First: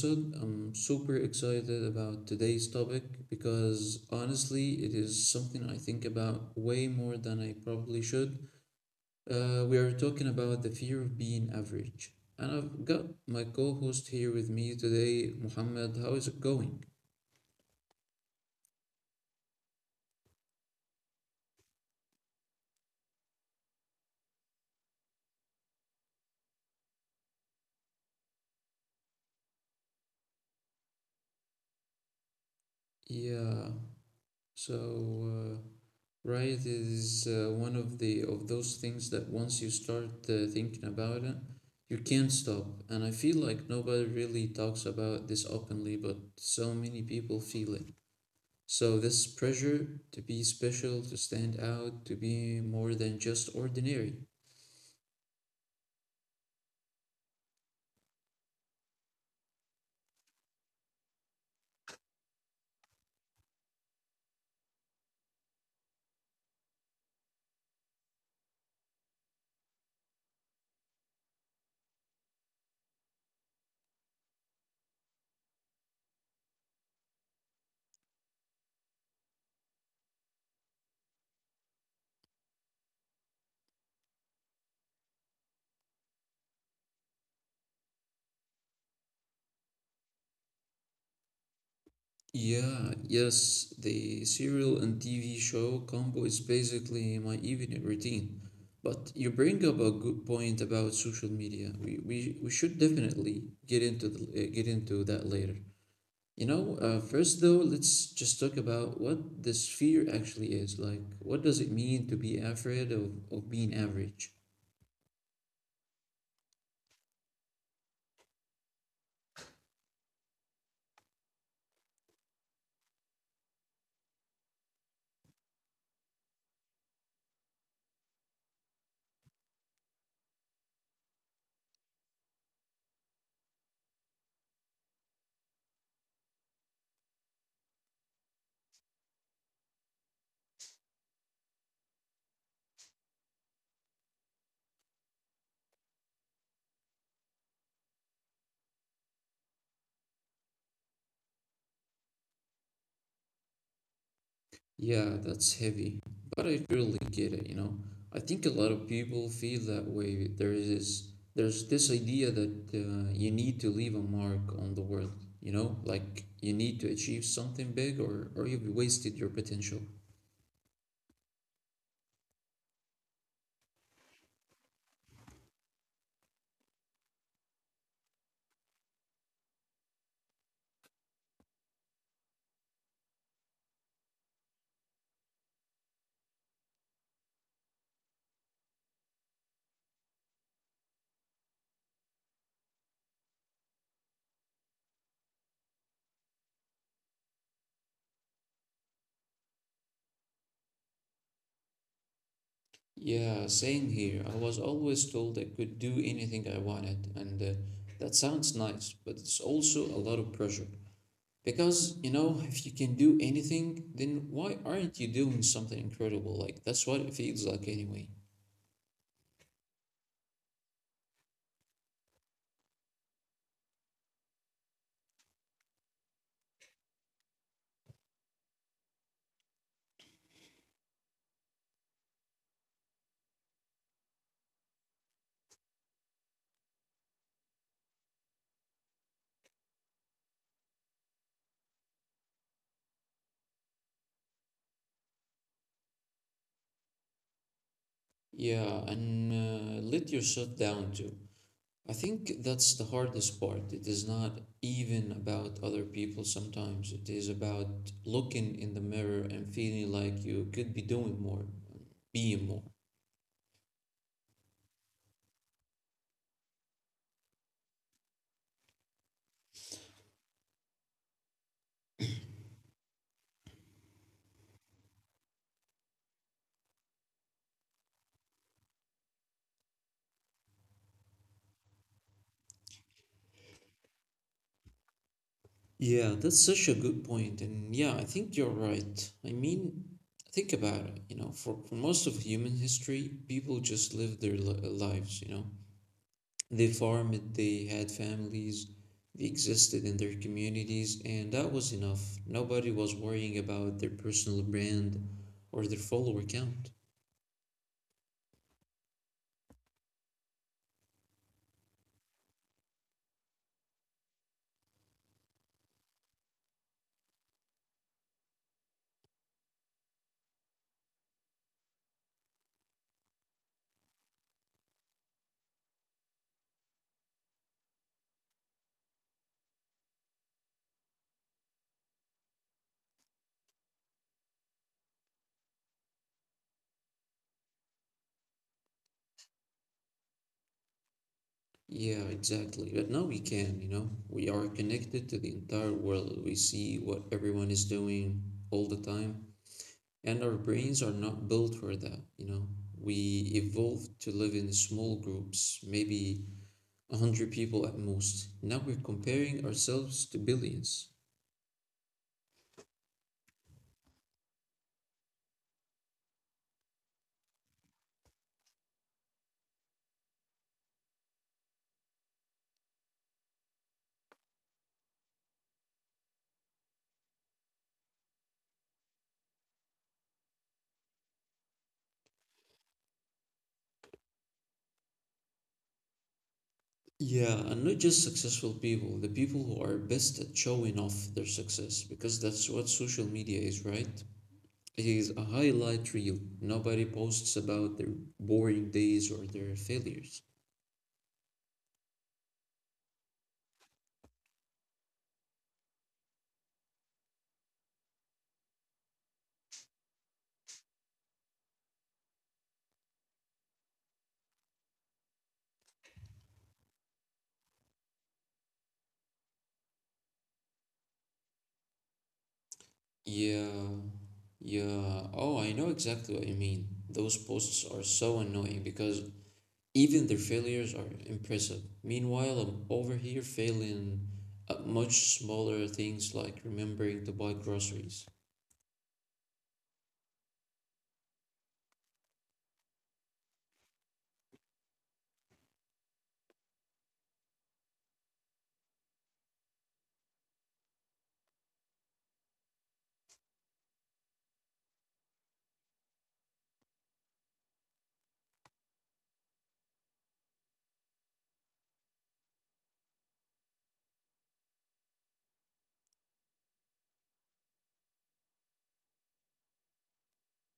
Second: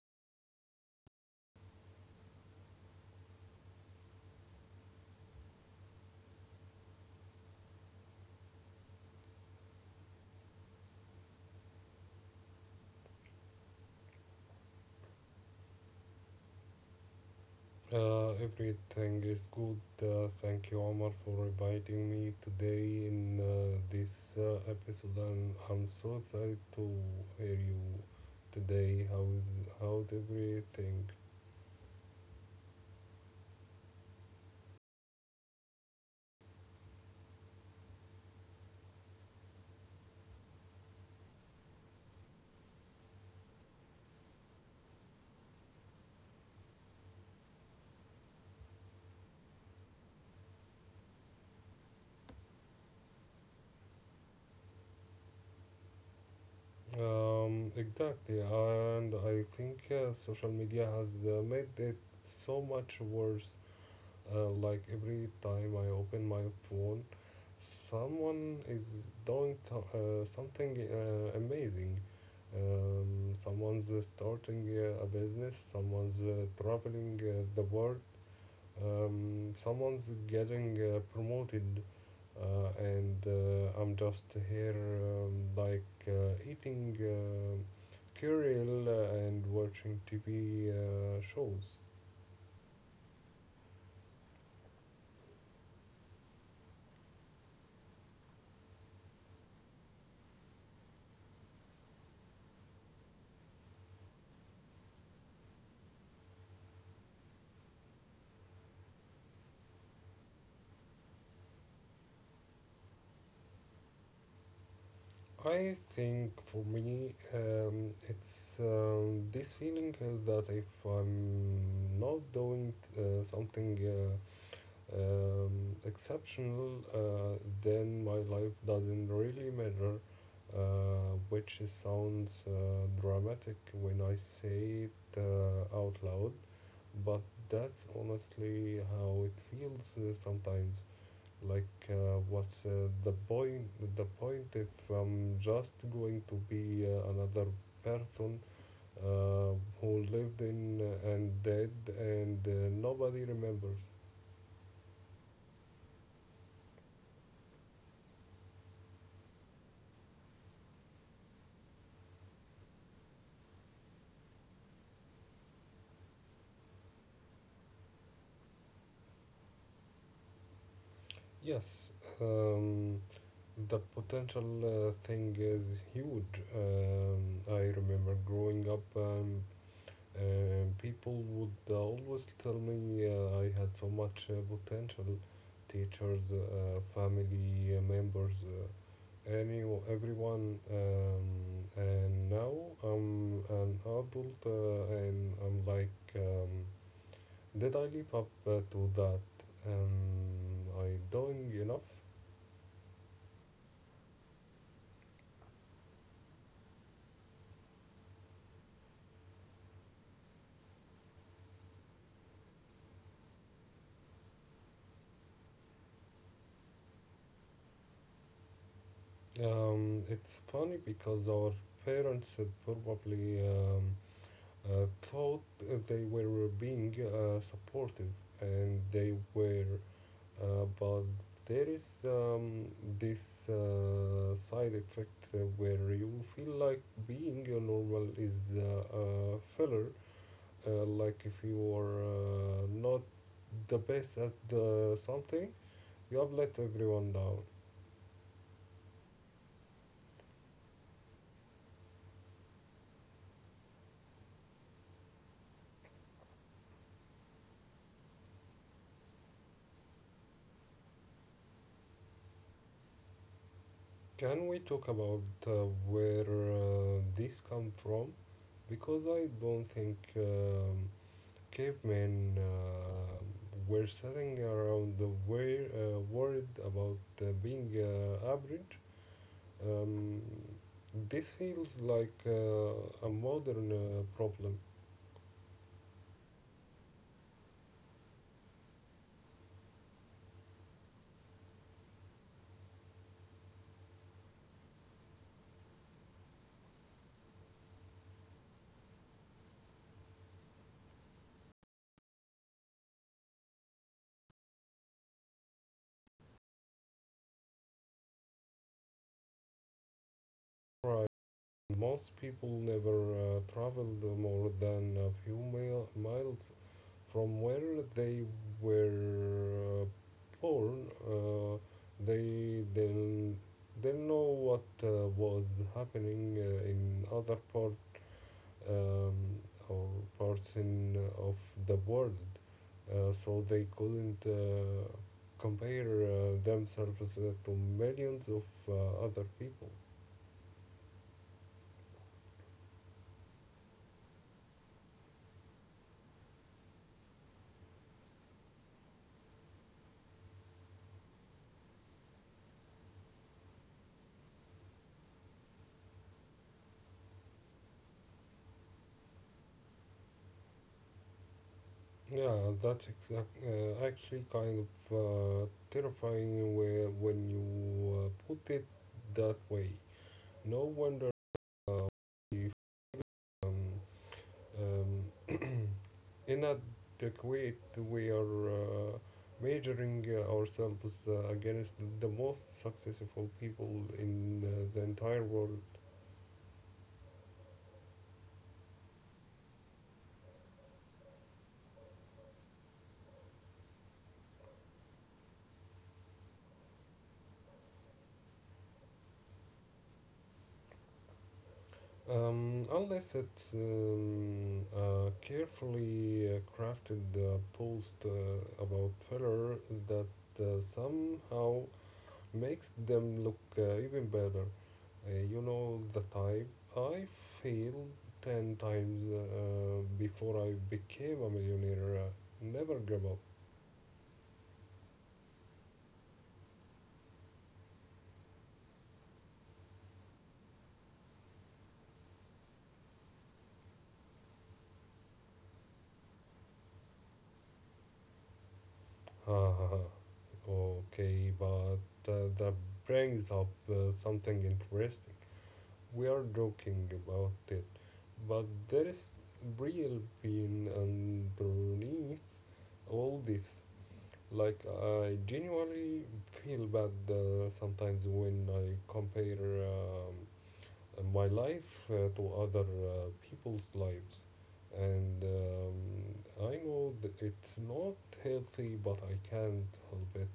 episode. I'm super excited about today's topic because honestly, it is something I think about way more than I probably should. We are talking about the fear of being average, and I've got my co host here with me today, Muhammad. How is it going? Everything is good. Thank you, Omar, for inviting me today in this episode, and I'm so excited to hear you today. How's everything? Yeah, so uh, Right, it is one of the of those things that once you start thinking about it, you can't stop. And I feel like nobody really talks about this openly, but so many people feel it. So this pressure to be special, to stand out, to be more than just ordinary. Exactly, and I think social media has made it so much worse. Like every time I open my phone, someone is doing something amazing. Someone's starting a business, someone's traveling the world, someone's getting promoted, and I'm just here like eating cereal and watching TV shows. Yeah, yes, the serial and TV show combo is basically my evening routine. But you bring up a good point about social media. We should definitely get into get into that later. First though, let's just talk about what this fear actually is. Like, what does it mean to be afraid of being average? I think for me, it's this feeling that if I'm not doing something exceptional, then my life doesn't really matter, which sounds dramatic when I say it out loud, but that's honestly how it feels sometimes. Like, what's the point? The point if I'm just going to be another person uh, who lived in and dead and nobody remembers. Yeah, that's heavy, but I really get it, you know. I think a lot of people feel that way. There's this idea that you need to leave a mark on the world, you know, like you need to achieve something big or you've wasted your potential. Yes, um, the potential thing is huge. I remember growing up people would always tell me I had so much potential. Teachers, family members, any everyone, and now I'm an adult, and I'm like, did I live up to that? Am I doing enough? Yeah, same here. I was always told I could do anything I wanted, and that sounds nice, but it's also a lot of pressure. Because, you know, if you can do anything, then why aren't you doing something incredible? Like, that's what it feels like anyway. It's funny because our parents probably thought they were being supportive and they were but there is this side effect where you feel like being a normal is a filler like if you are not the best at something you have let everyone down. Yeah, and let yourself down too. I think that's the hardest part. It is not even about other people sometimes. It is about looking in the mirror and feeling like you could be doing more, being more. Can we talk about uh, where this come from because I don't think cavemen were sitting around the way, worried about being average. Um, this feels like a modern problem. Yeah, that's such a good point, and yeah, I think you're right. I mean, think about it, you know, for most of human history, people just lived their lives, you know. They farmed, they had families, they existed in their communities, and that was enough. Nobody was worrying about their personal brand or their follower count. Right. Most people never traveled more than a few miles from where they were born. They didn't know what was happening in other parts um, or parts in of the world, so they couldn't compare themselves to millions of other people. Yeah, exactly. But now we can, you know, we are connected to the entire world. We see what everyone is doing all the time. And our brains are not built for that, you know. We evolved to live in small groups, maybe 100 people at most. Now we're comparing ourselves to billions. Yeah, that's exact. Actually, kind of terrifying where, when you put it that way. No wonder uh, we um, um, inadequate. We are measuring ourselves against the most successful people in the entire world. Yeah, and not just successful people, the people who are best at showing off their success, because that's what social media is, right? It is a highlight reel. Nobody posts about their boring days or their failures. Unless it's a carefully crafted post about failure that somehow makes them look even better. You know the type. I failed 10 times before I became a millionaire. Never give up. yeah, yeah. Oh, I know exactly what you mean. Those posts are so annoying because even their failures are impressive. Meanwhile, I'm over here failing at much smaller things like remembering to buy groceries. Ha, ha, ha. Okay, but that brings up something interesting. We are joking about it, but there is real pain underneath all this. Like, I genuinely feel bad sometimes when I compare my life to other people's lives. And I know that it's not healthy, but I can't help it.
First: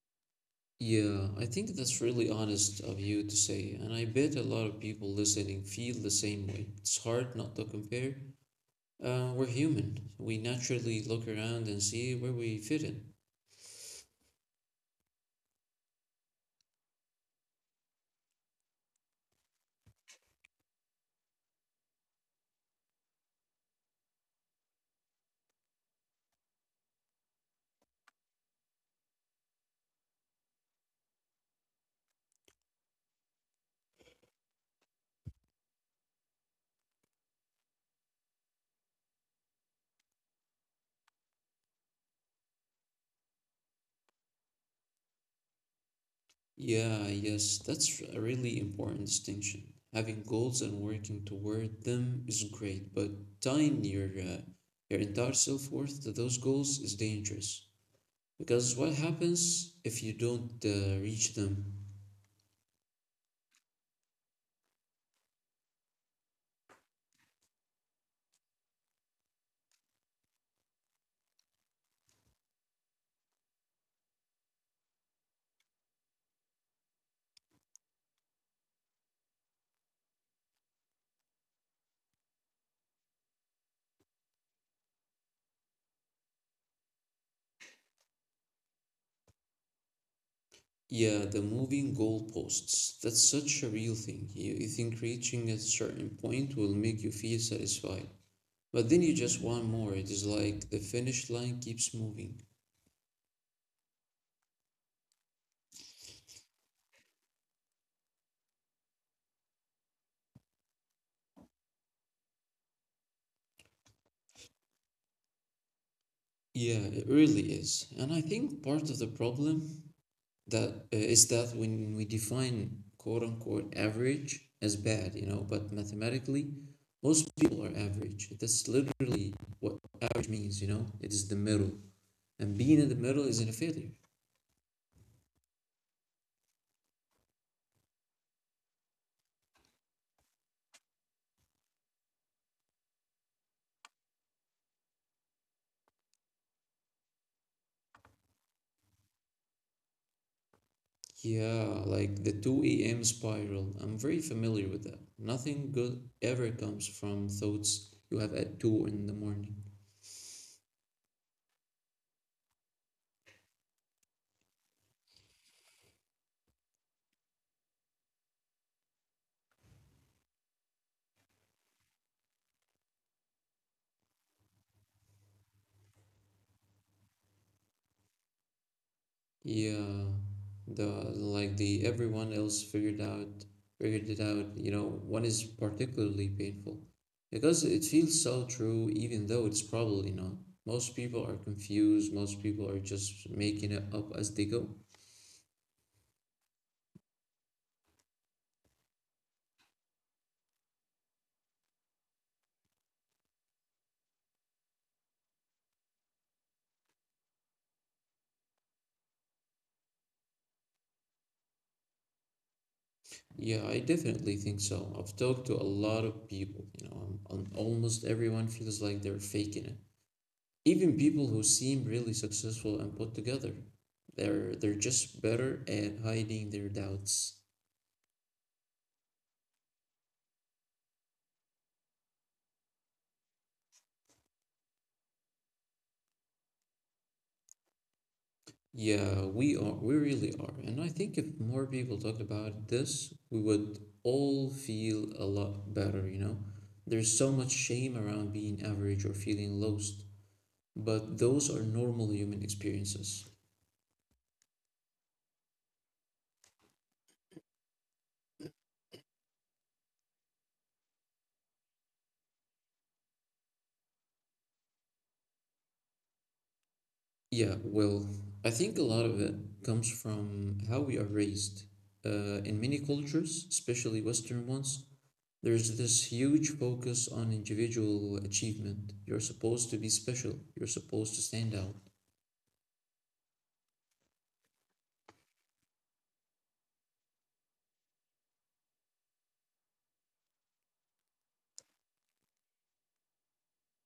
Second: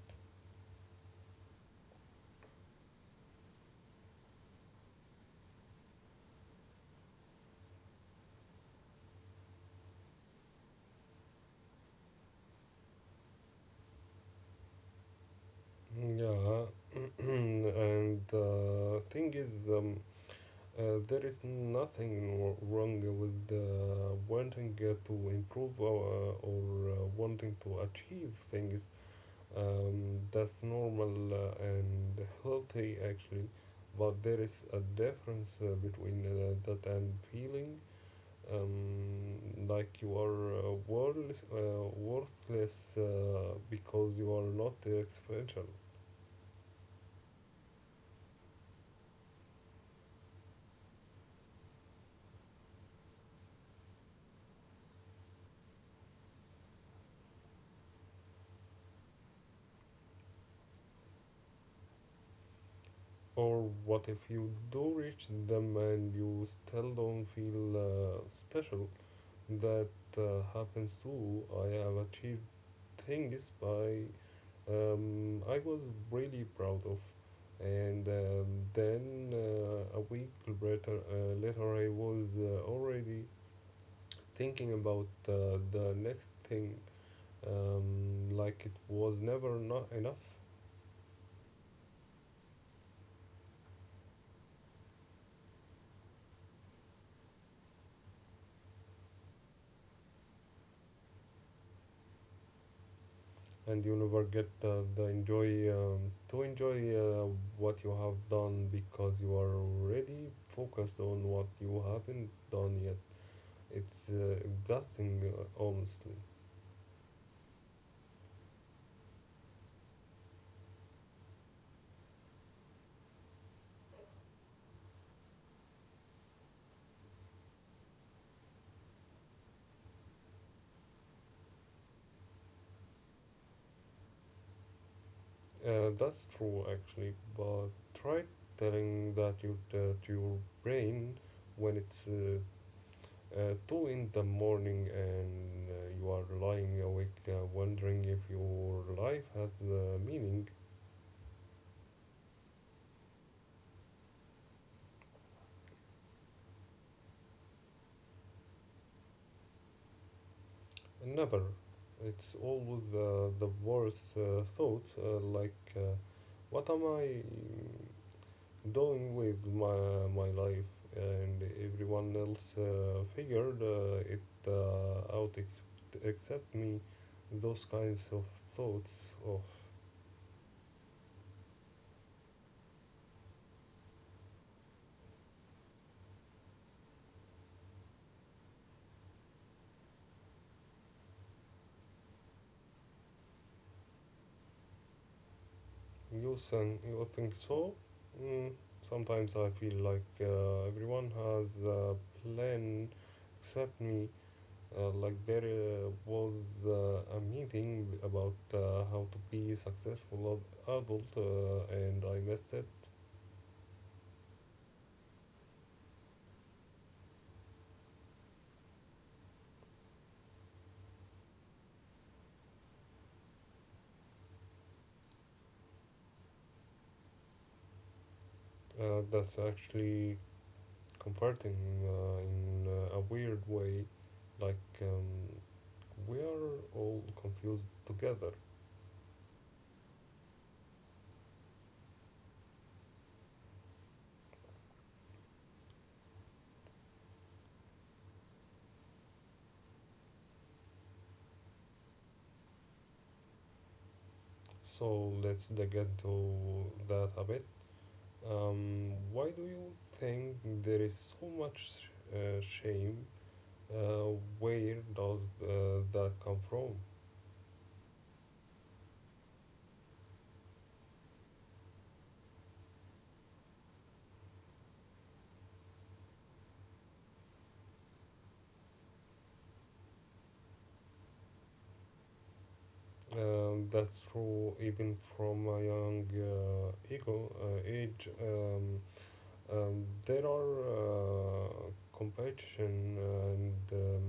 Yeah, I think that's really honest of you to say, and I bet a lot of people listening feel the same way. It's hard not to compare. We're human. We naturally look around and see where we fit in. Yeah, and thing is, there is nothing wrong with wanting to improve or wanting to achieve things, that's normal and healthy actually, but there is a difference between that and feeling like you are worthless, worthless because you are not special. Yeah, yes, that's a really important distinction. Having goals and working toward them is great, but tying your entire self-worth to those goals is dangerous. Because what happens if you don't reach them? Or what if you do reach them and you still don't feel special? That happens too. I have achieved things by I was really proud of. And then a week later I was already thinking about the next thing, like it was never not enough, Yeah, the moving goalposts. That's such a real thing. You think reaching a certain point will make you feel satisfied, but then you just want more. It is like the finish line keeps moving. and you never get the enjoy to enjoy what you have done because you are already focused on what you haven't done yet. It's exhausting, honestly. Yeah, it really is. And I think part of the problem that is that when we define quote unquote average as bad, you know, but mathematically, most people are average. That's literally what average means, you know, it is the middle. And being in the middle isn't a failure. That's true, actually, but try telling that you that your brain when it's two in the morning and you are lying awake wondering if your life has meaning. Yeah, like the 2 a.m. spiral. I'm very familiar with that. Nothing good ever comes from thoughts you have at 2 in the morning. Never. It's always the worst thoughts, like, what am I doing with my life and everyone else figured it out, except me, those kinds of thoughts of. Yeah, the like the everyone else figured it out, you know, one is particularly painful because it feels so true even though it's probably not. Most people are confused, most people are just making it up as they go. You think, you think so? mm, sometimes I feel like everyone has a plan except me, like there was a meeting about how to be successful adult and I missed it. Yeah, I definitely think so. I've talked to a lot of people, you know, almost everyone feels like they're faking it. Even people who seem really successful and put together, they're just better at hiding their doubts. That's actually comforting in a weird way. Like, we are all confused together. Yeah, we are. We really are. And I think if more people talked about this, we would all feel a lot better, you know? There's so much shame around being average or feeling lost, but those are normal human experiences. So let's dig into that a bit. Why do you think there is so much shame? Where does that come from? Yeah, well, I think a lot of it comes from how we are raised. In many cultures, especially Western ones, there's this huge focus on individual achievement. You're supposed to be special, you're supposed to stand out. That's true even from a young ego age. There are competition and um,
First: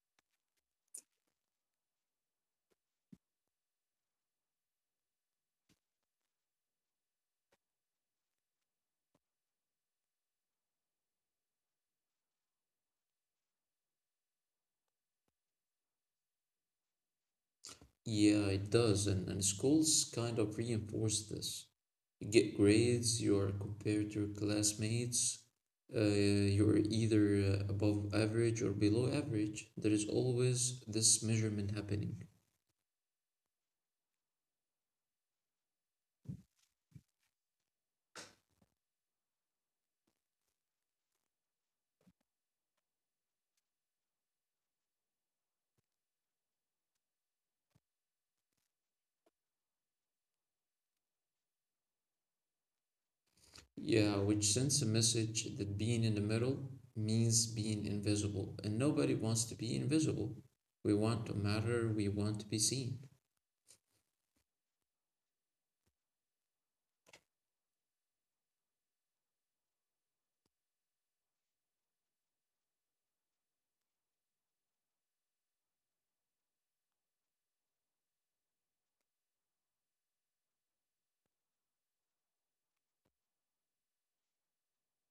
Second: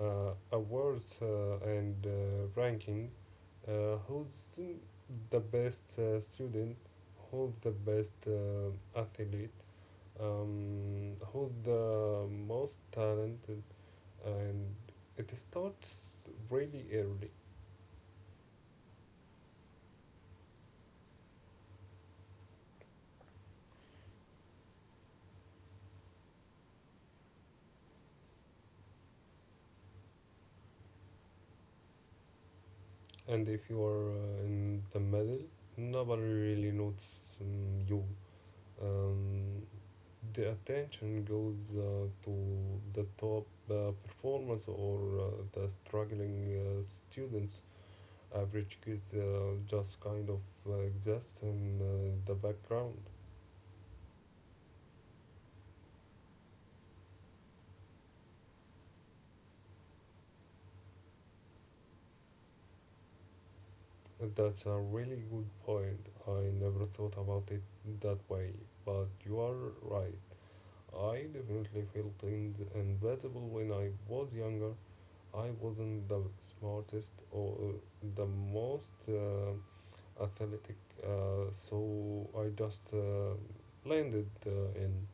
uh, awards and ranking, who's the best student, who's the best athlete, who's the most talented, and it starts really early. Yeah, it does, and schools kind of reinforce this. You get grades, you're compared to your classmates, you're either above average or below average. There is always this measurement happening. And if you are in the middle, nobody really notes you, um, the attention goes to the top performers or the struggling students. Average kids just kind of exist in the background. Yeah, which sends a message that being in the middle means being invisible, and nobody wants to be invisible. We want to matter, we want to be seen. That's a really good point. I never thought about it that way, but you are right. I definitely felt in invisible when I was younger. I wasn't the smartest or the most athletic. So I just landed in.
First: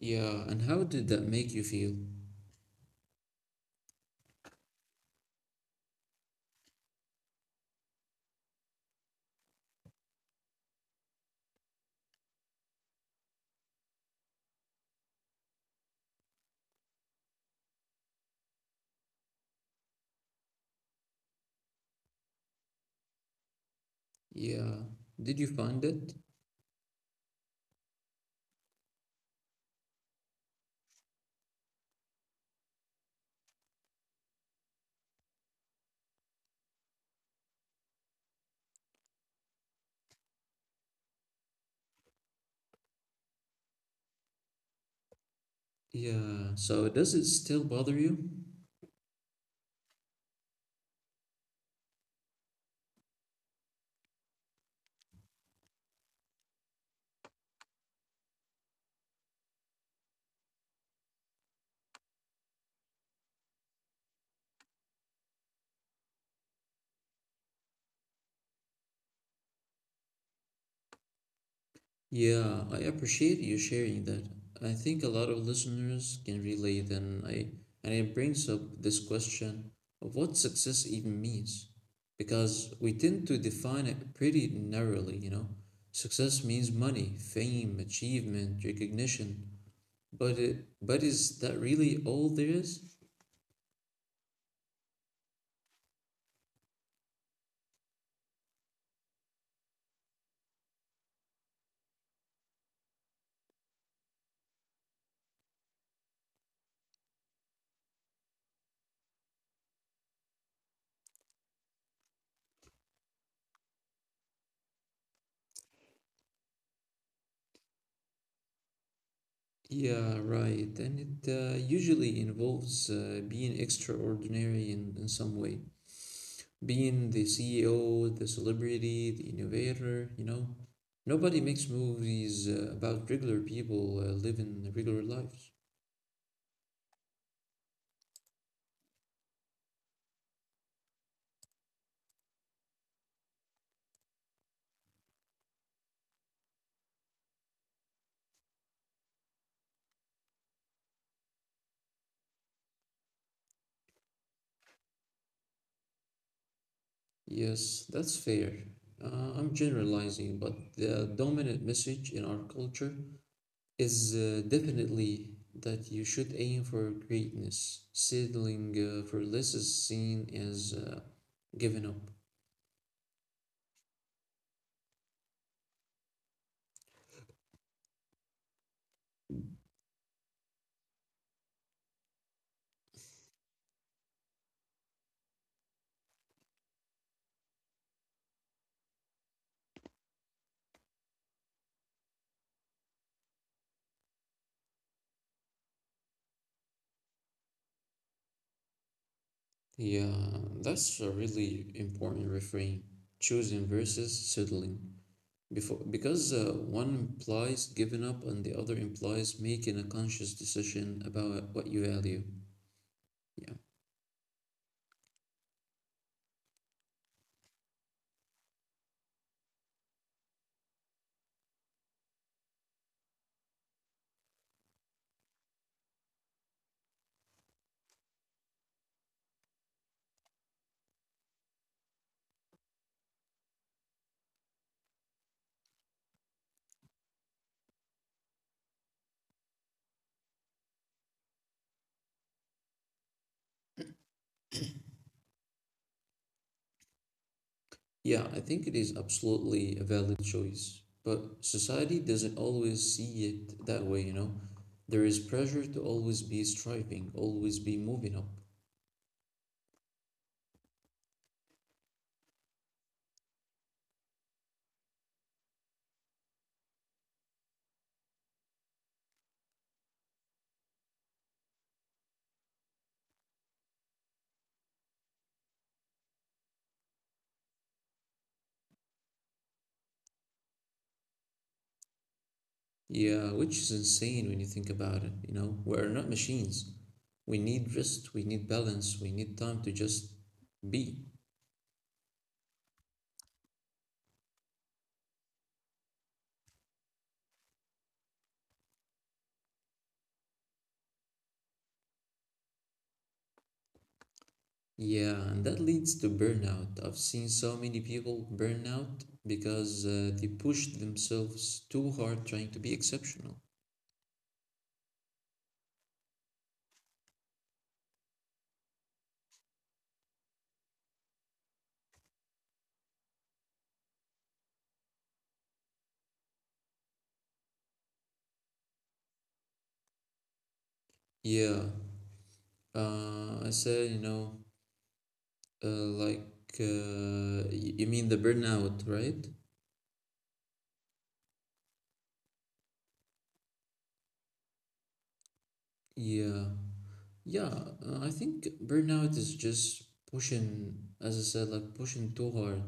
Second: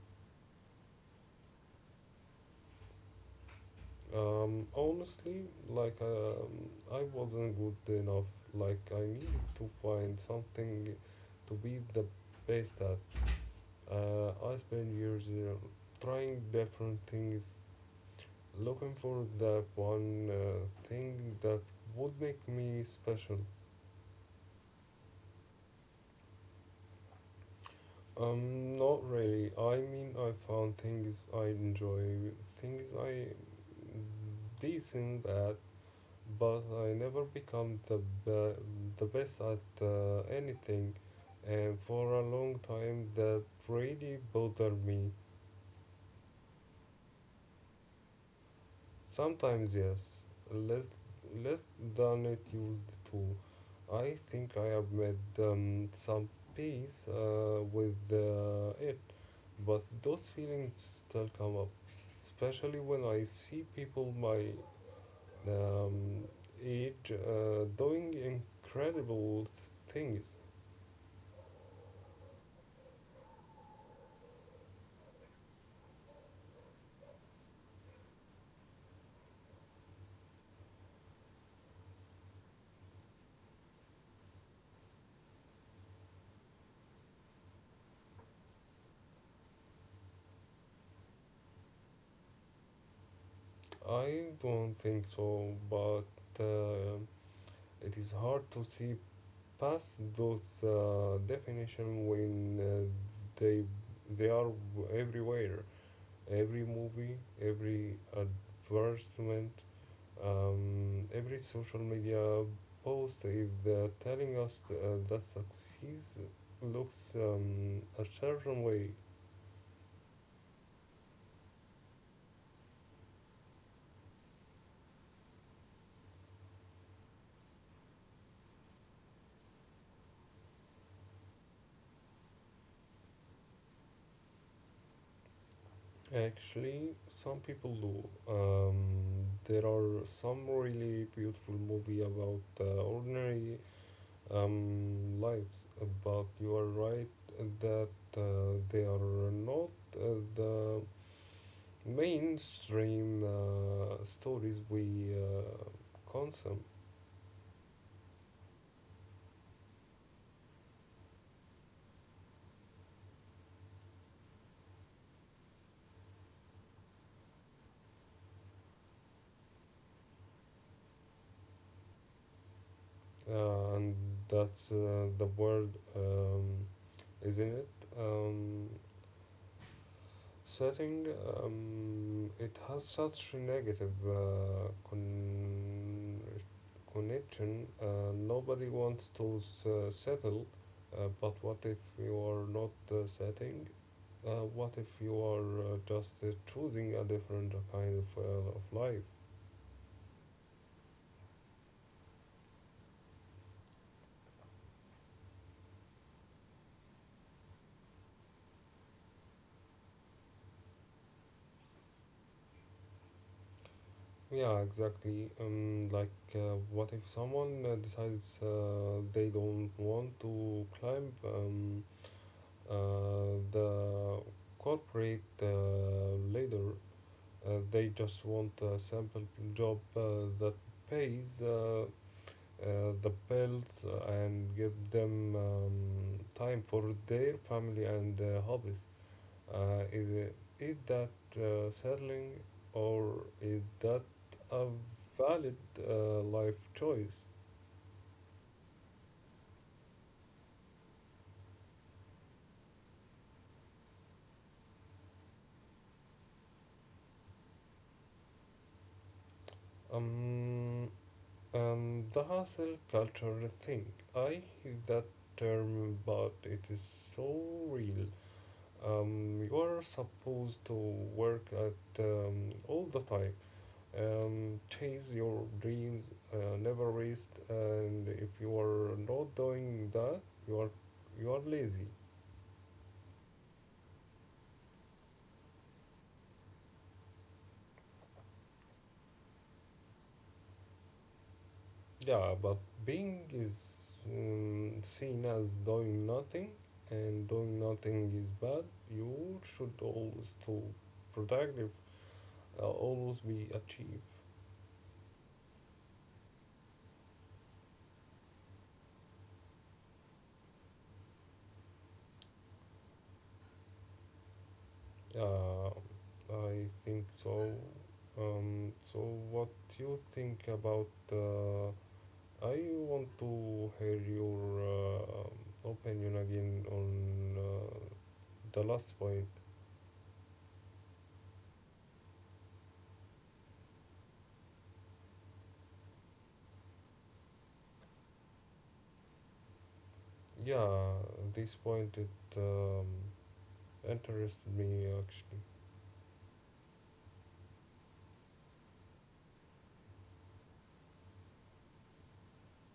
Yeah, and how did that make you feel? Honestly, like I wasn't good enough. Like I needed to find something to be the best at. I spent years, you know, trying different things, looking for that one thing that would make me special. Yeah, did you find it? Not really. I mean, I found things I enjoy, things I decent at, but I never become be- the best at anything, and for a long time that really bothered me. Yeah, so does it still bother you? Sometimes yes, less less than it used to. I think I have made some peace with it. But those feelings still come up, especially when I see people my um, age doing incredible things. Yeah, I appreciate you sharing that. I think a lot of listeners can relate, and I and it brings up this question of what success even means, because we tend to define it pretty narrowly, you know. Success means money, fame, achievement, recognition, but it but is that really all there is? I don't think so, but uh, it is hard to see past those definition when they they are everywhere. Every movie, every advertisement, every social media post is telling us that success looks a certain way. Yeah, right. And it usually involves being extraordinary in some way. Being the CEO, the celebrity, the innovator, you know. Nobody makes movies about regular people living regular lives. Actually, some people do. There are some really beautiful movie about ordinary lives, but you are right that they are not the mainstream stories we consume. Yes, that's fair. I'm generalizing, but the dominant message in our culture is definitely that you should aim for greatness. Settling for less is seen as giving up. And that's the word, um, isn't it? Um, Setting, it has such negative connection. Nobody wants to settle, but what if you are not setting? What if you are just choosing a different kind of life? Yeah, that's a really important refrain. Choosing versus settling. Before, because one implies giving up and the other implies making a conscious decision about what you value. Yeah. Yeah, exactly. Like, what if someone decides they don't want to climb the corporate ladder? They just want a simple job that pays the bills and give them time for their family and hobbies. Uh, is, is that settling or is that a valid life choice? Yeah, I think it is absolutely a valid choice, but society doesn't always see it that way, you know. There is pressure to always be striving, always be moving up. Um, and the hustle culture thing. I hate that term, but it is so real. You are supposed to work at all the time, chase your dreams, never rest, and if you are not doing that, you are you are lazy. Yeah, which is insane when you think about it, you know. We're not machines. We need rest, we need balance, we need time to just be. Yeah, but being is seen as doing nothing, and doing nothing is bad. You should always to productive, always be achieve. Yeah, and that leads to burnout. I've seen so many people burn out because they pushed themselves too hard trying to be exceptional. Uh, I think so. So what you think about? I want to hear your opinion again on the last point. Yeah, I said, you know, uh, like, you mean the burnout, right? Yeah, this point it. Um, Interested me actually. Yeah, yeah, I think burnout is just pushing, as I said, like pushing too hard.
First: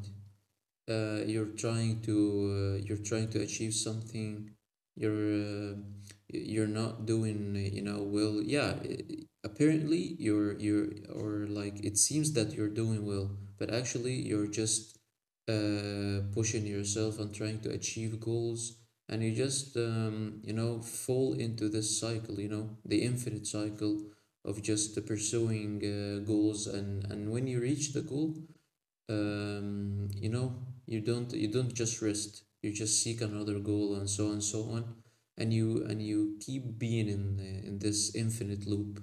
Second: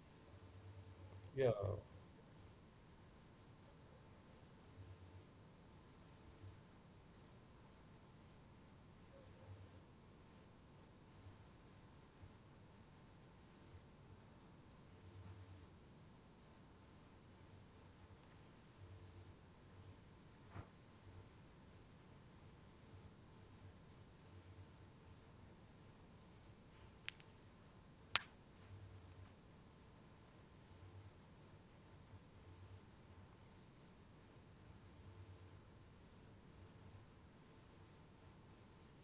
Yeah, You're trying to achieve something. you're uh, you're not doing, you know, well. Apparently you're or like it seems that you're doing well, but actually you're just pushing yourself and trying to achieve goals, and you just you know, fall into this cycle, you know, the infinite cycle of just pursuing goals. And when you reach the goal, you know, you don't just rest, you just seek another goal, and so on and so on, and you keep being in this infinite loop,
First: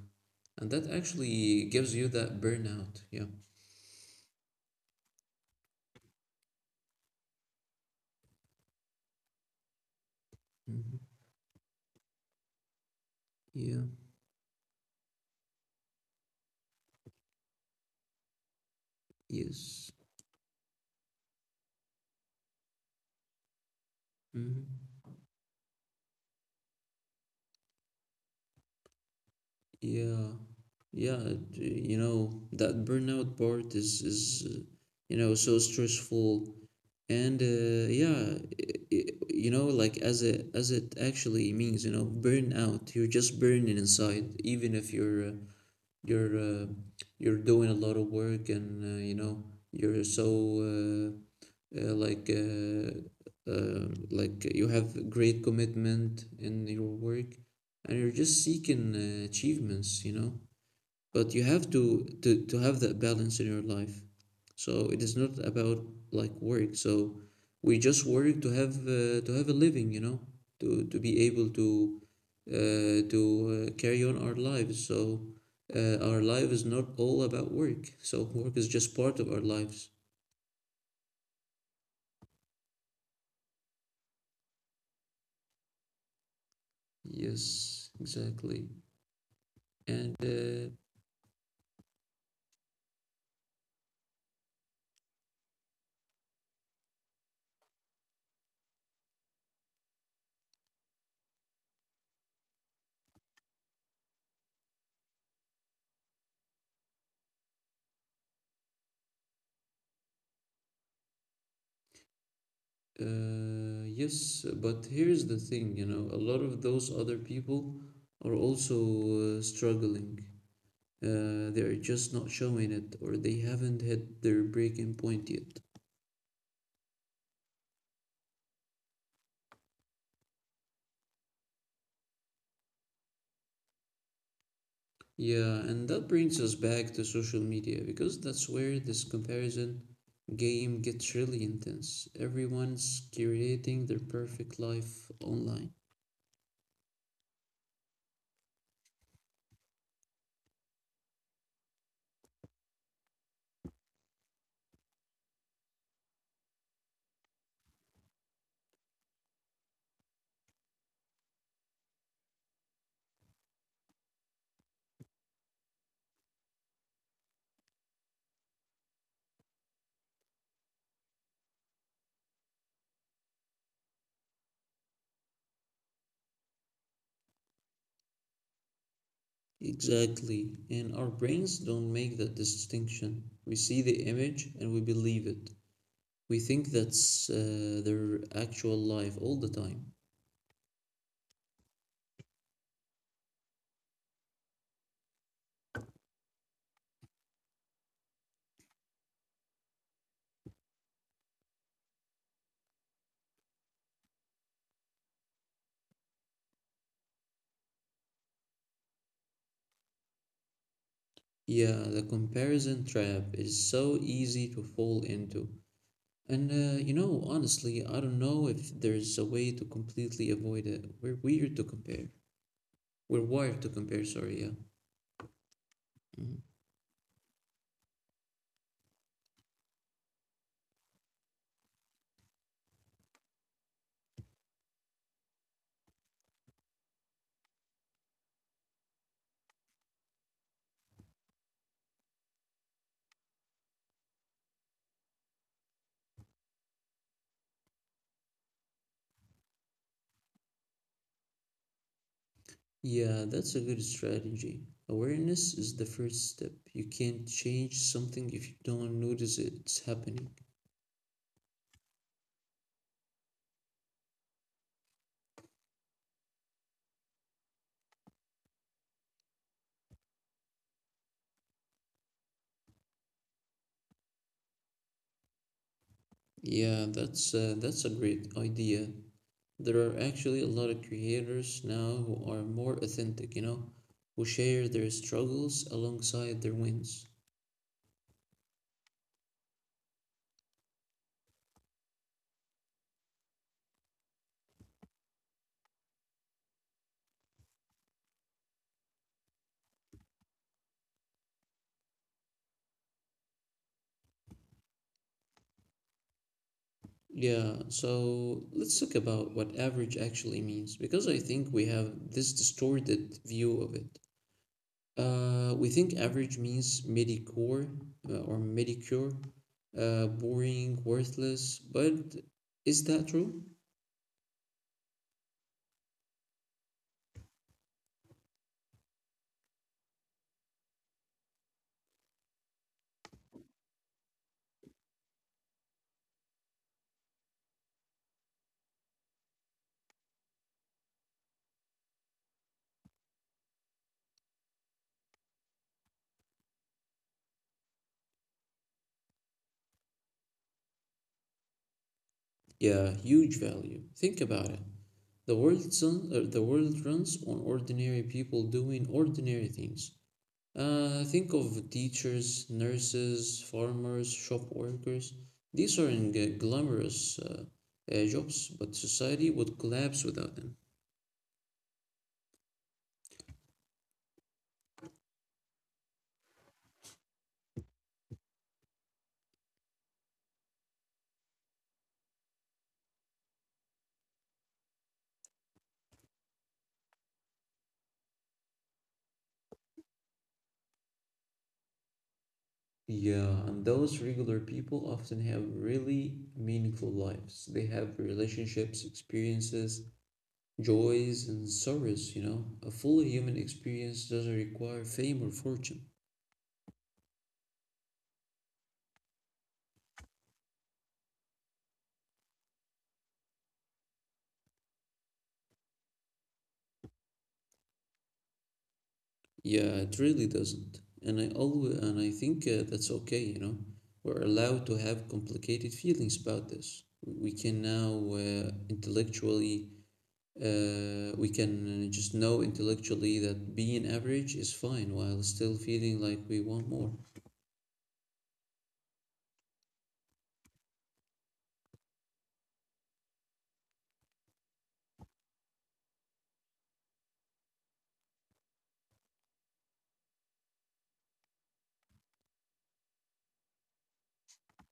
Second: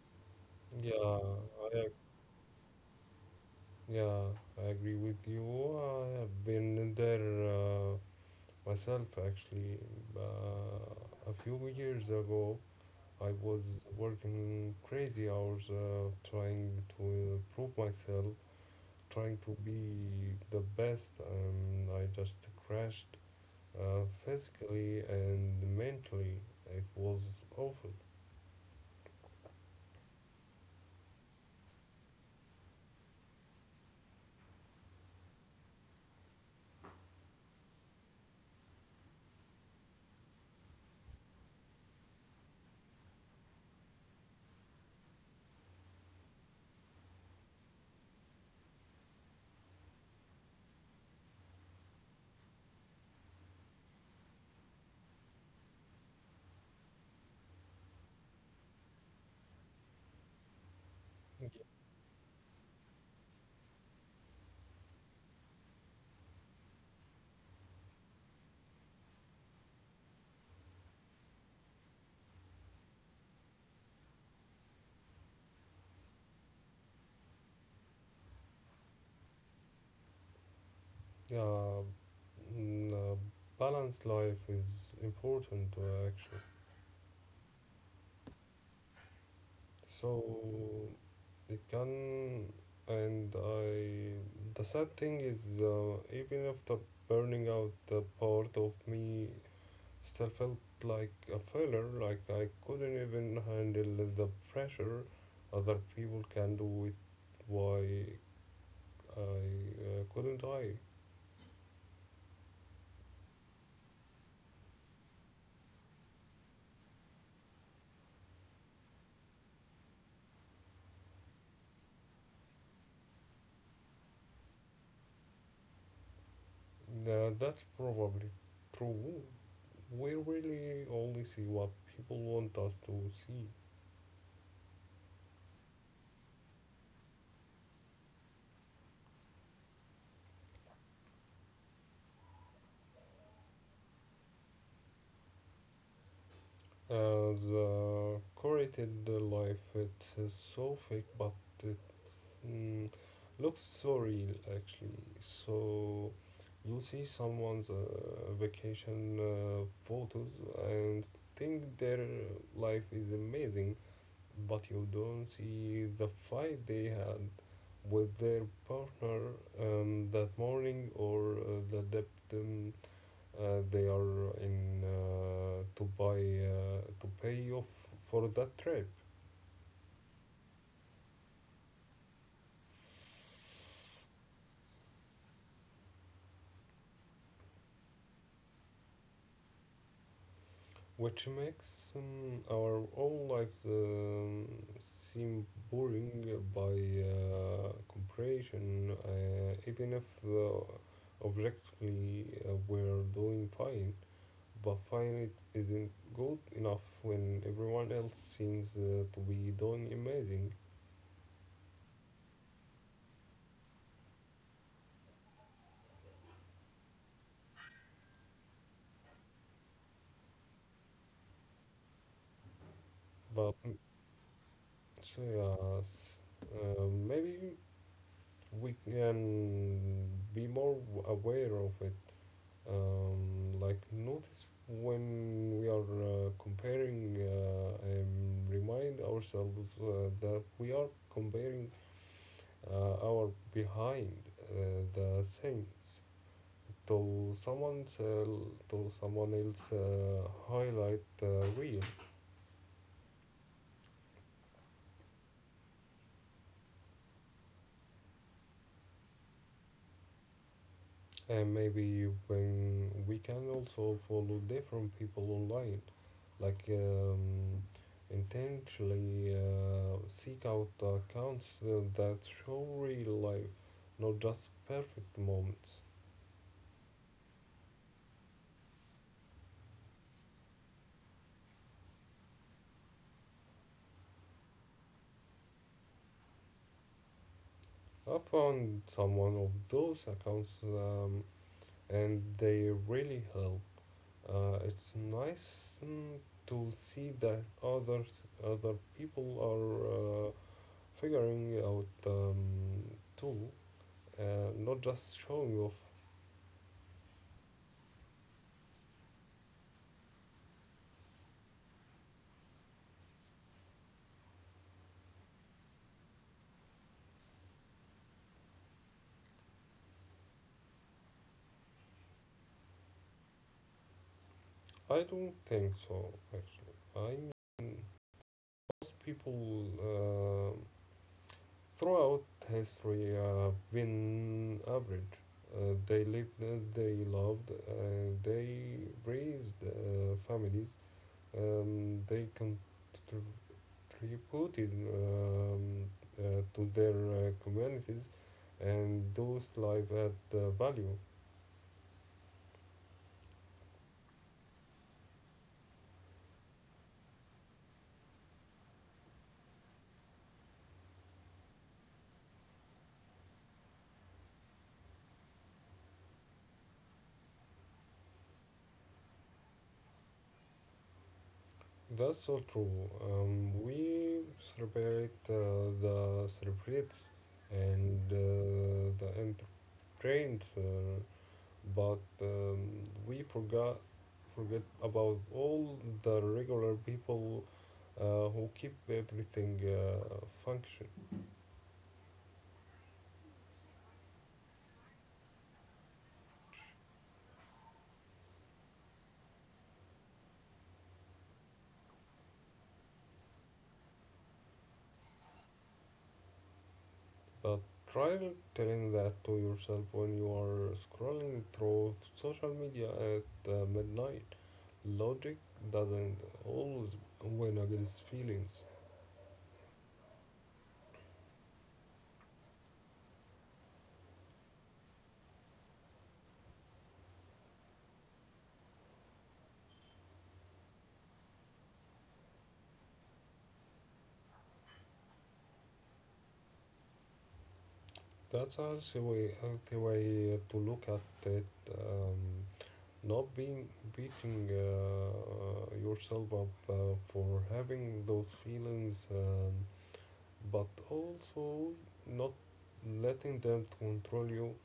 and that yeah, actually gives you that burnout, yeah. yeah, I agree with you. I have been there uh, myself actually. Mhm. A few years ago, I was Yeah. working crazy hours, trying to improve myself, trying to Yes. be the best, and I just crashed Hmm. physically and mentally. It was awful. yeah yeah it- you know, that burnout part is you know, so stressful. And yeah, you know, like as it actually means, you know, burn out, you're just burning inside, even if you're you're uh, you're doing a lot of work, and you know, you're so uh, uh, like uh, like you have great commitment in your work, and you're just seeking achievements, you know. But you have to have that balance in your life. So it is not about like work. So we just work to have a living, you know, to be able to uh, to carry on our lives. So our life is not all about work, so work is just part of our lives. Yeah, mm, uh, balanced life is important actually. Yes, exactly. So And, it can, and I. The sad thing is, even after burning out, the part of me still felt like a failure. Like I couldn't even handle the pressure other people can do it. Why I couldn't I? Yes, but here's the thing, you know, a lot of those other people are also struggling. They're just not showing it, or they haven't hit their breaking point yet. Yeah, that's probably true, we really only see what people want us to see. Yeah, and that brings us back to social media because that's where this comparison game gets really intense. Everyone's curating their perfect life online. The curated life, it's so fake, but it mm, looks so real actually. So you see someone's vacation photos and think their life is amazing, but you don't see the fight they had with their partner that morning or the depth. They are in to buy to pay off for that trip, Exactly. And our brains don't make that distinction. We see the image and we believe it. We think that's their actual life all the time. which makes our own lives seem boring by comparison. Even if objectively we're doing fine, but fine it isn't good enough when everyone else seems to be doing amazing. Yeah, the comparison trap is so easy to fall into. And honestly, I don't know if there's a way to completely avoid it. We're weird to compare. We're But wired to compare, sorry, yeah. so yeah, s- Mhm. Maybe we can be more aware of it. Like notice when we are comparing, and remind ourselves that we are comparing our behind uh, the scenes to someone's to someone else highlight reel. Yeah, that's a good strategy. Awareness is the first step. You can't change something if you don't notice it's happening. And maybe when we can also follow different people online, like intentionally seek out the accounts that show real life, not just perfect moments. Yeah, that's a great idea. There are actually a lot of creators now who are more authentic, who share their struggles alongside their wins. I found someone of those accounts and they really help. It's nice to see that other people are figuring out too, not just showing off. Yeah, so let's talk about what average actually means because I think we have this distorted view of it. We think average means mediocre, boring, worthless, but is that true? I don't think so, actually. I mean, most people throughout history have been average. They lived, they loved, they raised families, they contributed um, uh, to their communities, and those lives had value. Yeah, huge value. Think about it. The The world runs on ordinary people doing ordinary things. Think of teachers, nurses, farmers, shop workers. These aren't glamorous jobs, but society would collapse without them. That's so true. We celebrate the celebrities and the entertainers, but we forgot forget about all the regular people who keep everything function. Yeah, and those regular people often have really meaningful lives. They have relationships, experiences, joys, and sorrows. A full human experience doesn't require fame or fortune. But try telling that to yourself when you are scrolling through social media at midnight. Logic doesn't always win against feelings. Yeah, it really doesn't. And I think that's okay. We're allowed to have complicated feelings about this. We can just know intellectually that being average is fine while still feeling like we want more. That's a healthy way to look at it. Um, Not being beating yourself up for having those feelings, but also not letting them control you.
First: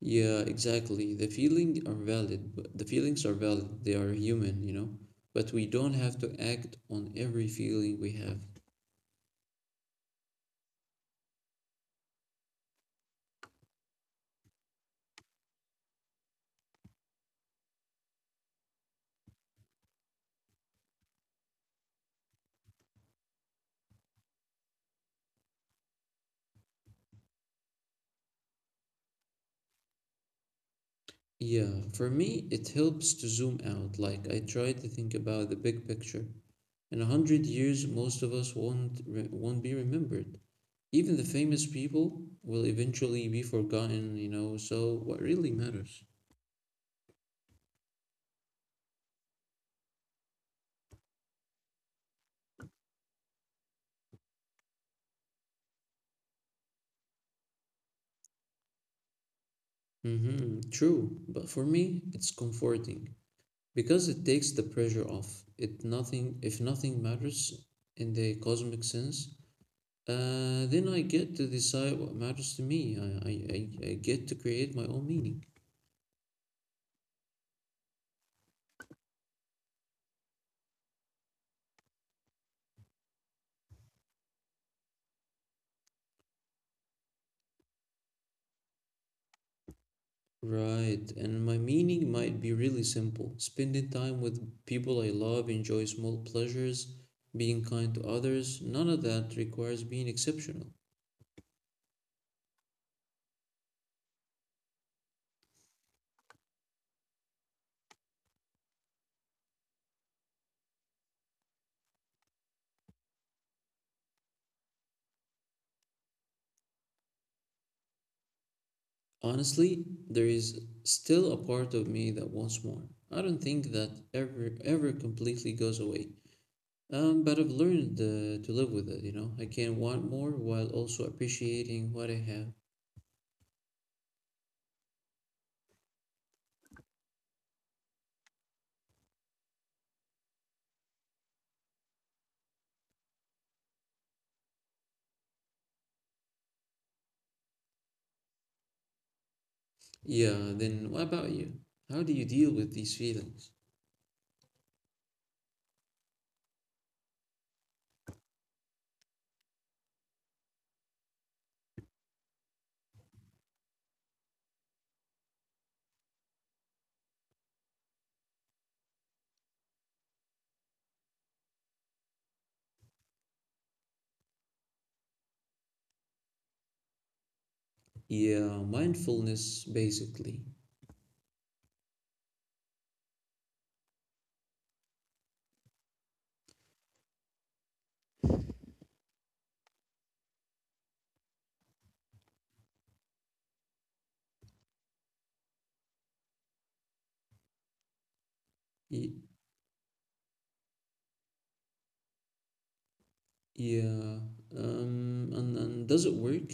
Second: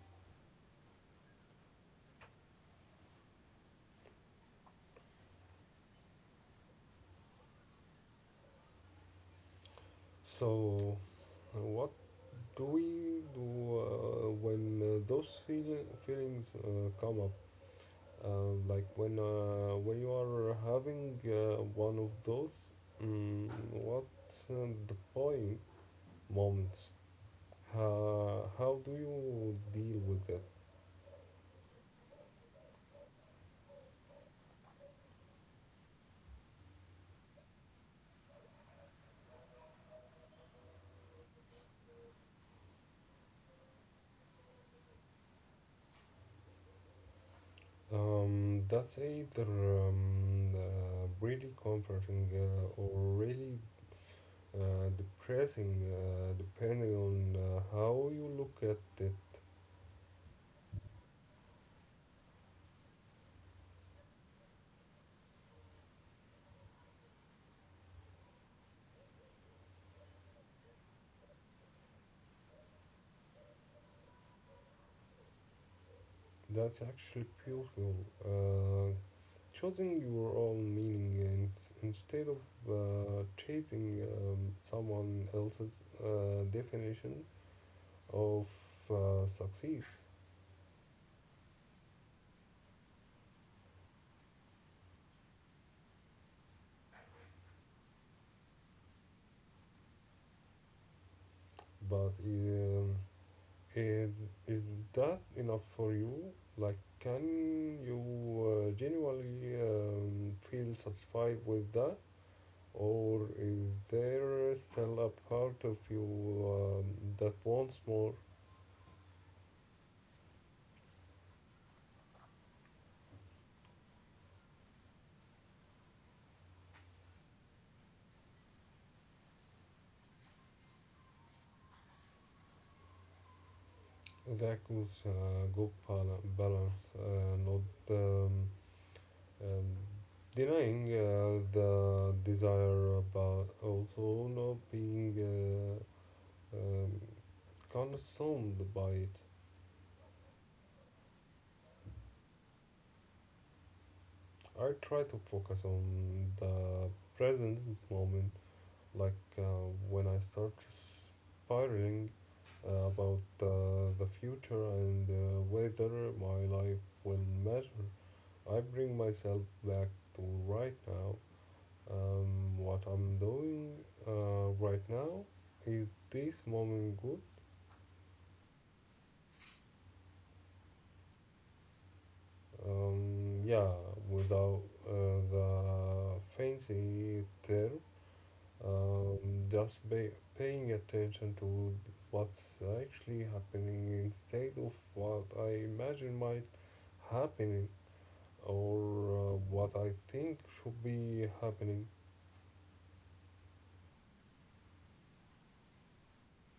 Yeah, exactly. The feelings are valid. They are human. But we don't have to act on every feeling we have. So, what do we do when those feelings come up, like when you are having one of those what's the point moments, how do you deal with it? Yeah, for me, it helps to zoom out. Like I try to think about the big picture. In 100 years, most of us won't be remembered. Even the famous people will eventually be forgotten. You know, so what really matters? That's either really comforting or really depressing depending on how you look at it. Mm-hmm, true. But for me, it's comforting because it takes the pressure off. It nothing if nothing matters in the cosmic sense. Then I get to decide what matters to me. I get to create my own meaning. That's actually beautiful. Uh, Choosing your own meaning and instead of chasing someone else's definition of success. Right, and my meaning might be really simple. Spending time with people I love, enjoy small pleasures, being kind to others, none of that requires being exceptional. But is, is that enough for you? Like, can you genuinely feel satisfied with that? Or is there still a part of you that wants more? Honestly, there is still a part of me that wants more. I don't think that ever completely goes away. But I've learned to live with it. I can want more while also appreciating what I have. The echoes go balance, not um, denying the desire, but also not being uh, um, consumed by it. Yeah, then what about you? How do you deal with these feelings? I try to focus on the present moment, like when I start spiraling about the future and whether my life will matter. I bring myself back to right now. What I'm doing right now, is this moment good? Yeah, mindfulness basically. Yeah, without uh, the fancy term, um, just ba- paying attention to what's actually happening instead of what I imagine might happen or Y- what I think should be happening. Yeah, and does it work?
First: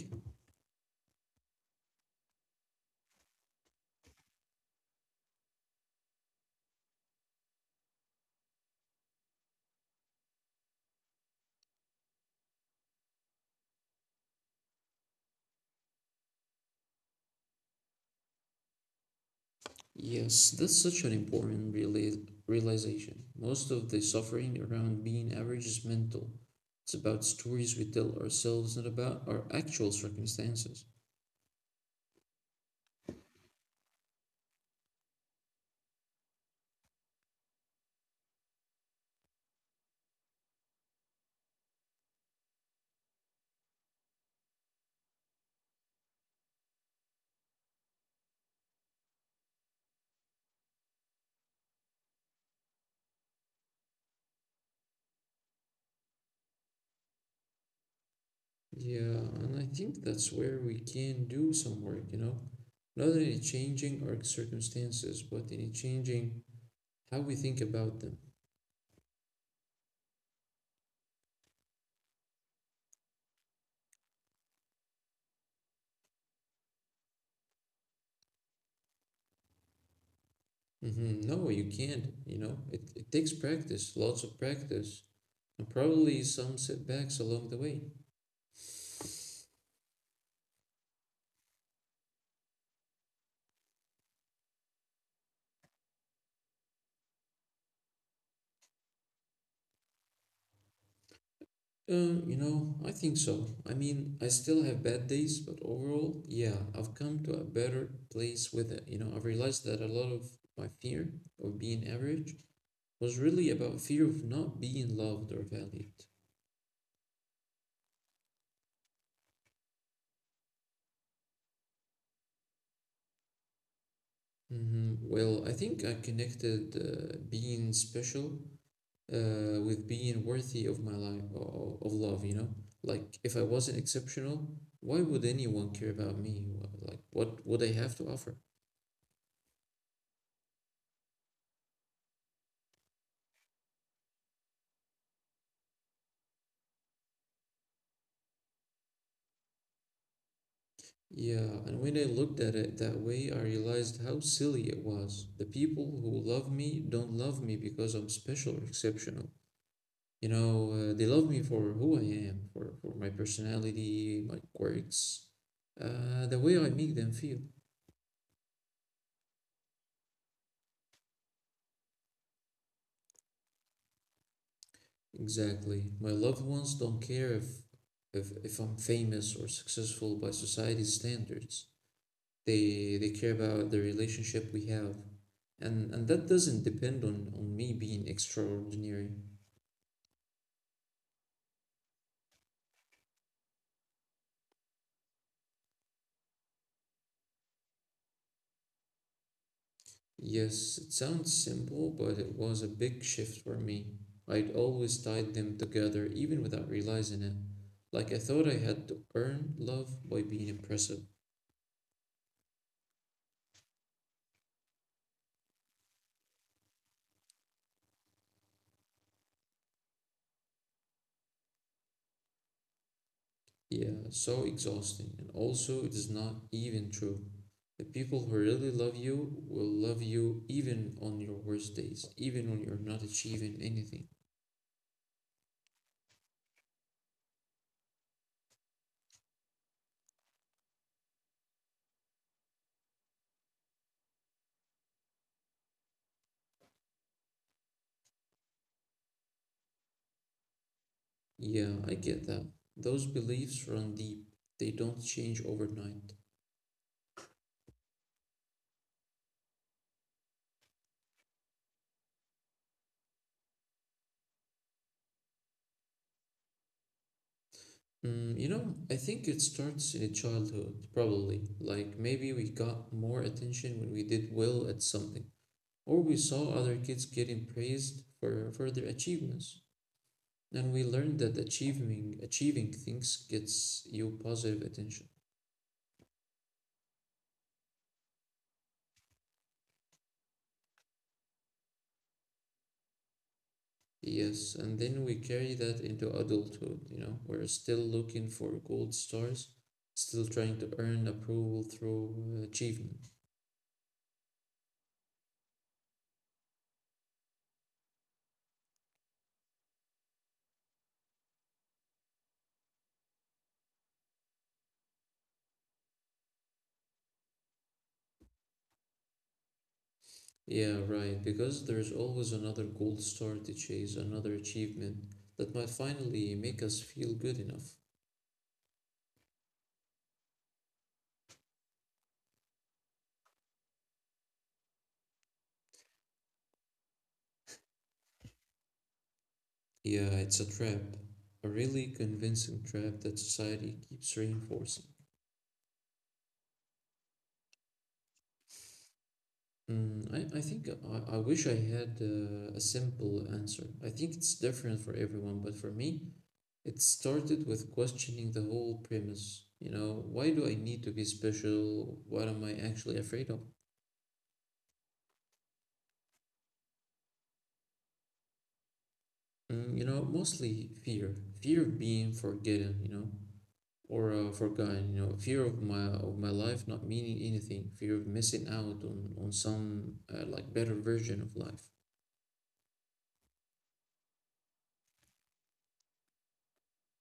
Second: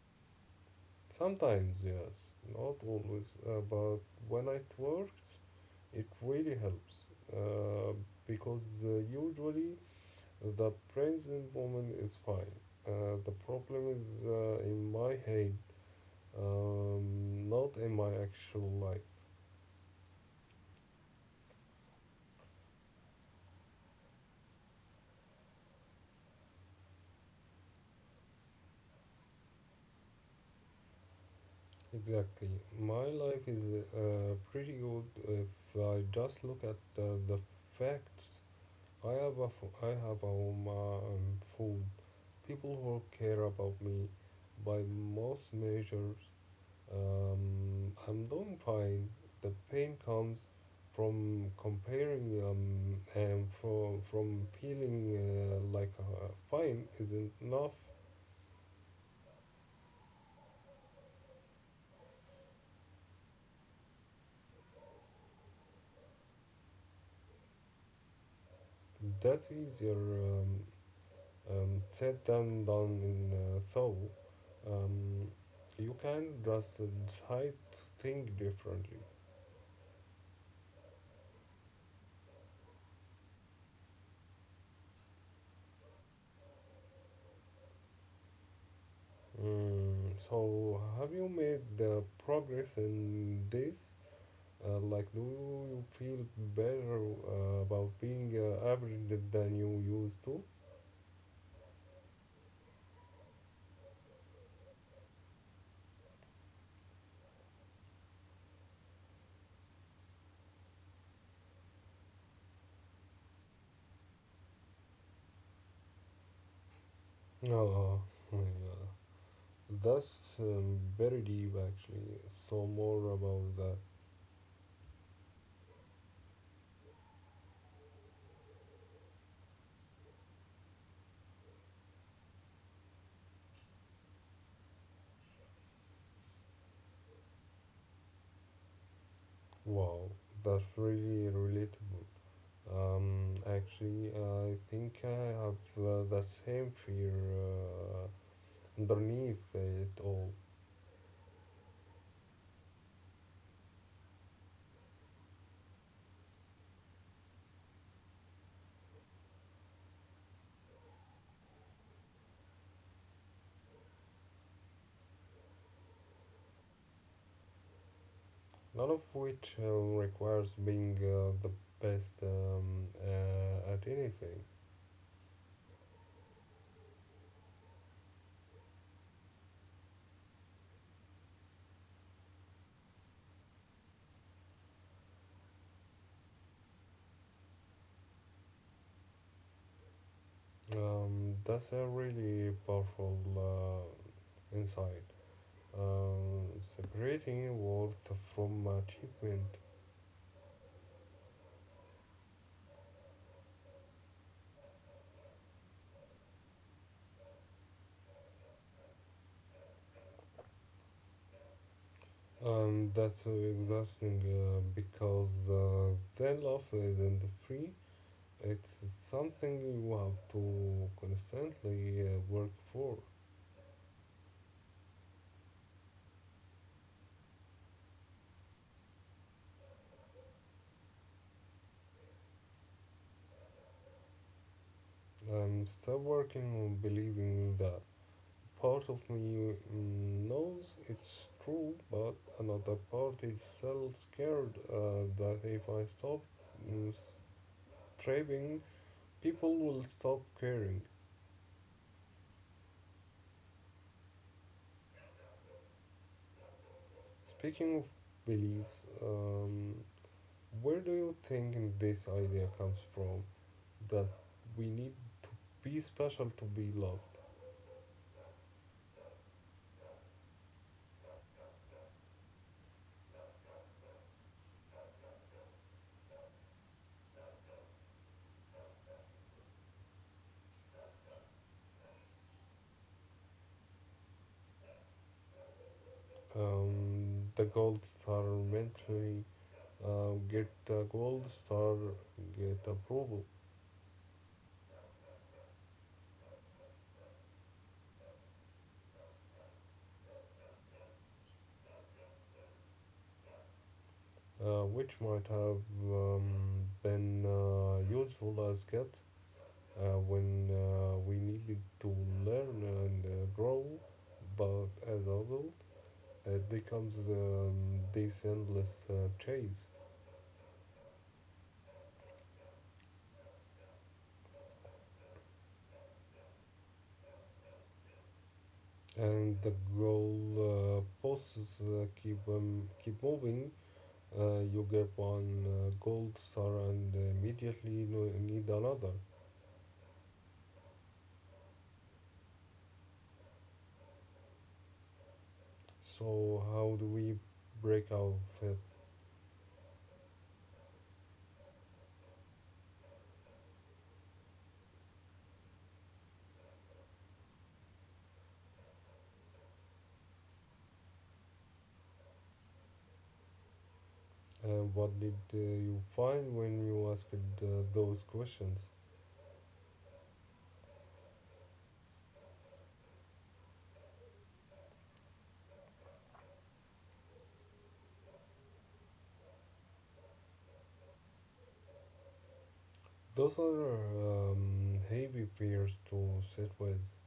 Sometimes, yes, not always, but when it works, it really helps uh, because usually the present moment is fine. The problem is in my head, not in my actual life. Yes, that's such an important realization. Most of the suffering around being average is mental. It's about stories we tell ourselves, not about our actual circumstances. Exactly. My life is pretty good if I just look at the facts. I have a I have a home and food. People who care about me by most measures. I'm doing fine. The pain comes from comparing and from feeling like fine isn't enough. Yeah, and I think that's where we can do some work, you know? Not only changing our circumstances, but in changing how we think about them. That's easier said than done in though. Um, you can just decide to think differently. No, you can't, you know? It takes practice, lots of practice. And probably some setbacks along the way. Mm, so, have you made the progress in this? Like, do you feel better about being average than you used to? You know, I think so. I mean, I still have bad days, but overall, yeah, I've come to a better place with it. You know, I've realized that a lot of my fear of being average was really about fear of not being loved or valued. Oh, yeah. That's very deep, actually. So, more about that. Well, I think I connected being special with being worthy of my life of love, you know, like if I wasn't exceptional, why would anyone care about me? Like, what would I have to offer? Wow, that's really relatable. Actually, I think I have the same fear uh, underneath it all. Yeah, and when I looked at it that way, I realized how silly it was. The people who love me don't love me because I'm special or exceptional. You know, they love me for who I am, for my personality, my quirks, the way I make them feel. None of which requires being the best at anything. Exactly. My loved ones don't care if if I'm famous or successful by society's standards. They care about the relationship we have. And that doesn't depend on me being extraordinary. That's a really powerful insight. Separating worth from achievement. Yes, it sounds simple, but it was a big shift for me. I'd always tied them together even without realizing it. Like I thought I had to earn love by being impressive. That's so exhausting because then love isn't free. It's something you have to constantly work for. Yeah, so exhausting. And also, it is not even true. The people who really love you will love you even on your worst days, even when you're not achieving anything. Stop working on believing that. Part of me knows it's true, but another part is so scared that if I stop mm, striving, people will stop caring. Yeah, I get that. Those beliefs run deep, they don't change overnight. Speaking of beliefs, where do you think this idea comes from? That we need to be special to be loved. Mm, you know, I think it starts in childhood, probably. Like maybe we got more attention when we did well at something, or we saw other kids getting praised for, their achievements. And we learned that achieving things gets you positive attention. The gold star mentally, get a gold star, get approval. Yes, and then we carry that into adulthood, you know. We're still looking for gold stars, still trying to earn approval through achievement. Which might have been useful as kids when we needed to learn and grow, but as adult, it becomes this endless chase, Yeah, right, because there's always another gold star to chase, another achievement that might finally make us feel good enough. and the goal posts keep moving. You get one gold star and immediately need another. Yeah, it's a trap, a really convincing trap that society keeps reinforcing. So how do we break out of it? Mm, I think I wish I had a simple answer. I think it's different for everyone, but for me, it started with questioning the whole premise. You know, why do I need to be special? What am I actually afraid of? And what did you find when you asked those questions? Mm, you know, mostly fear. Fear of being forgotten, you know, or fear of my life not meaning anything, fear of missing out on some like better version of life. Those are heavy fears to sit with.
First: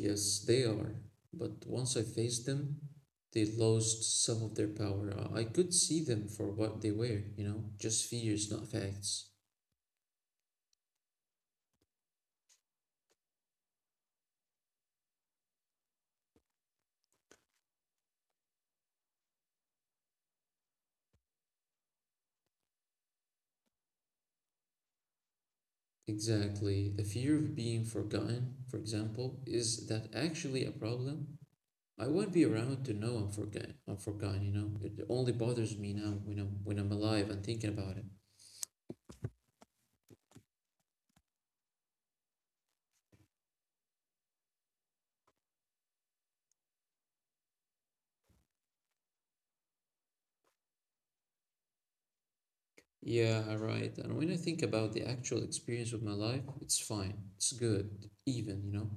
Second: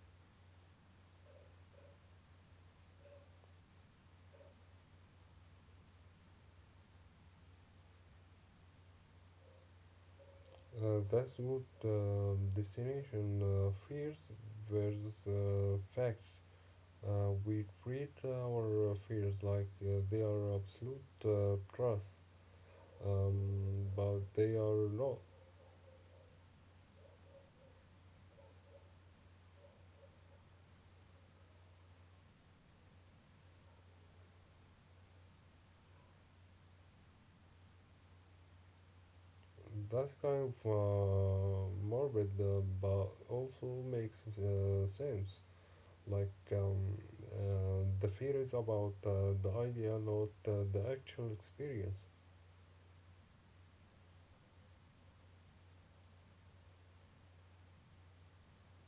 Yes, they are. But once I faced them, they lost some of their power. I could see them for what they were, you know, just fears, not facts. That's good destination, fears versus facts. We treat our fears like they are absolute trust, but they are not. Exactly. The fear of being forgotten, for example, is that actually a problem? I won't be around to know I'm forgotten. I'm forgotten, you know. It only bothers me now when I'm alive and thinking about it. That's kind of morbid, but also makes sense. Like the fear is about the idea, not the actual experience. Yeah, right. And when I think about the actual experience of my life, it's fine. It's good, even, you know.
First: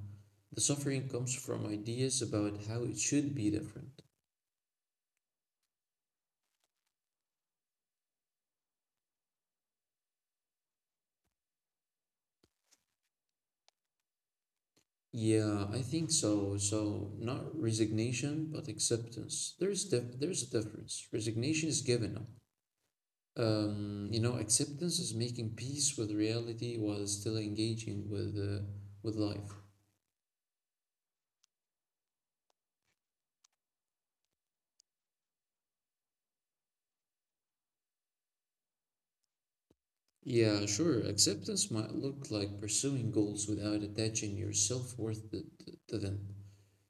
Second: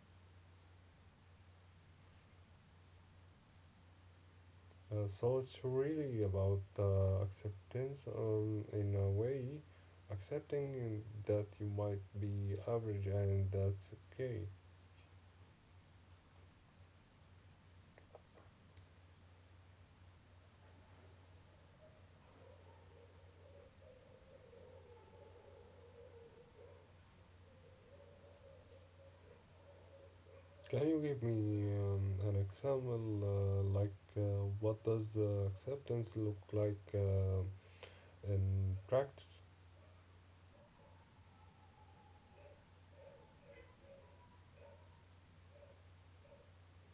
The suffering comes from ideas about how it should be different. So it's really about acceptance in a way, accepting that you might be average and that's okay. Yeah, I think so. So not resignation, but acceptance. There's a difference. Resignation is giving up. You know, acceptance is making peace with reality while still engaging with life. Can you give me an example, like what does acceptance look like in practice? Yeah, sure. Acceptance might look like pursuing goals without attaching your self-worth to them.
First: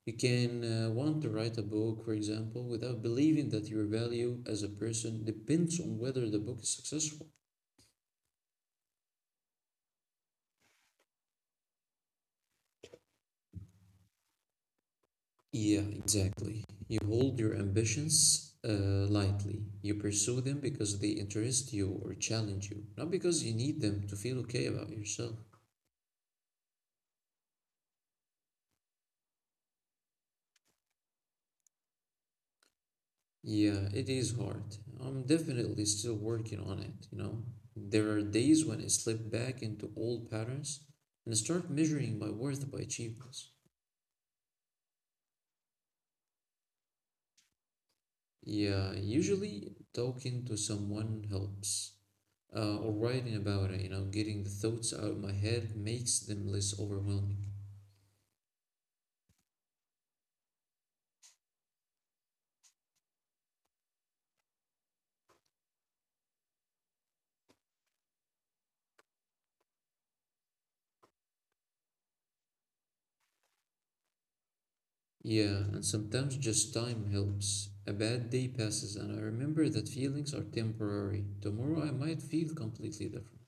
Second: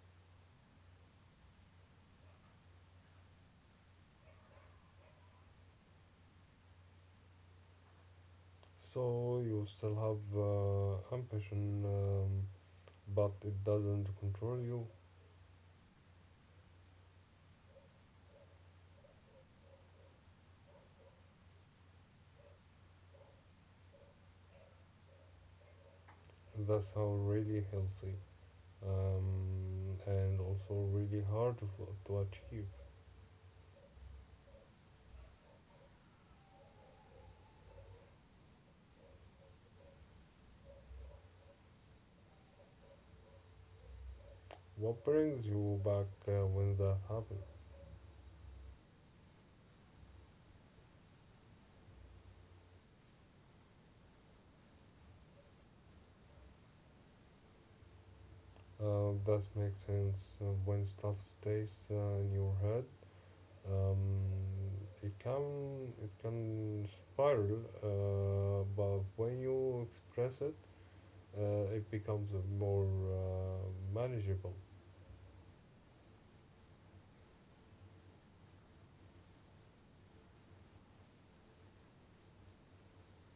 You can want to write a book, for example, without believing that your value as a person depends on whether the book is successful. So you still have ambition, but it doesn't control you. Yeah, exactly. You hold your ambitions lightly. You pursue them because they interest you or challenge you, not because you need them to feel okay about yourself. That's how really healthy and also really hard to achieve. Yeah, it is hard. I'm definitely still working on it, you know. There are days when I slip back into old patterns and start measuring my worth by achievements. What brings you back when that happens? Yeah, usually talking to someone helps. Or writing about it, you know, getting the thoughts out of my head makes them less overwhelming. That makes sense when stuff stays in your head. um, it can spiral, but when you express it, it becomes more manageable. Yeah, and sometimes just time helps. A bad day passes, and I remember that feelings are temporary. Tomorrow I might feel completely different.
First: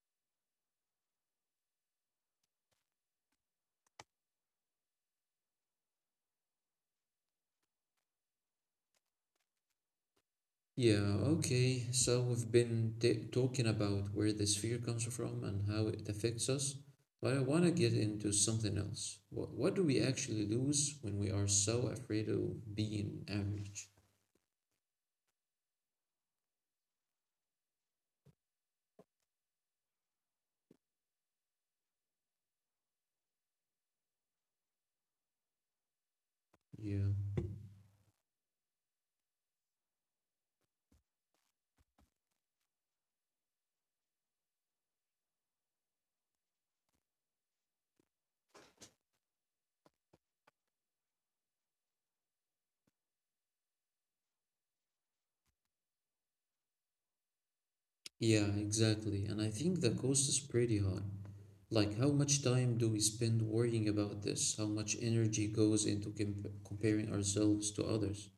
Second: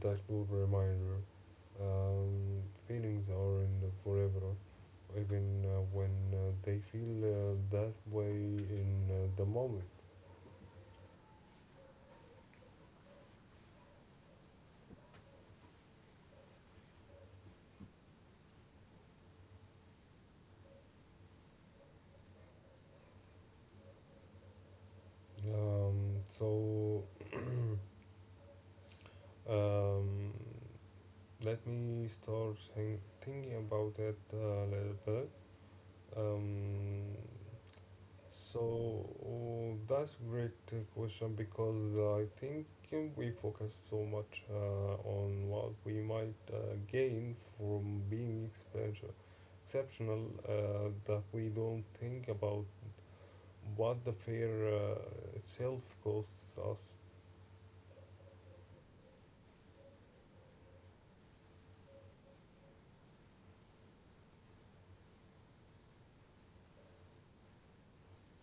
That good reminder. Feelings aren't forever, even when they feel that way in the moment. Yeah, okay. So we've been talking about where this fear comes from and how it affects us, but I want to get into something else. What do we actually lose when we are so afraid of being average? Um, so um, Let me start thinking about it a little bit. Yeah. Um, So that's great question because I think we focus so much on what we might gain from being exceptional that we don't think about what the fair itself costs us. Yeah, exactly. And I think the cost is pretty high. Like, how much time do we spend worrying about this? How much energy goes into comparing ourselves to others?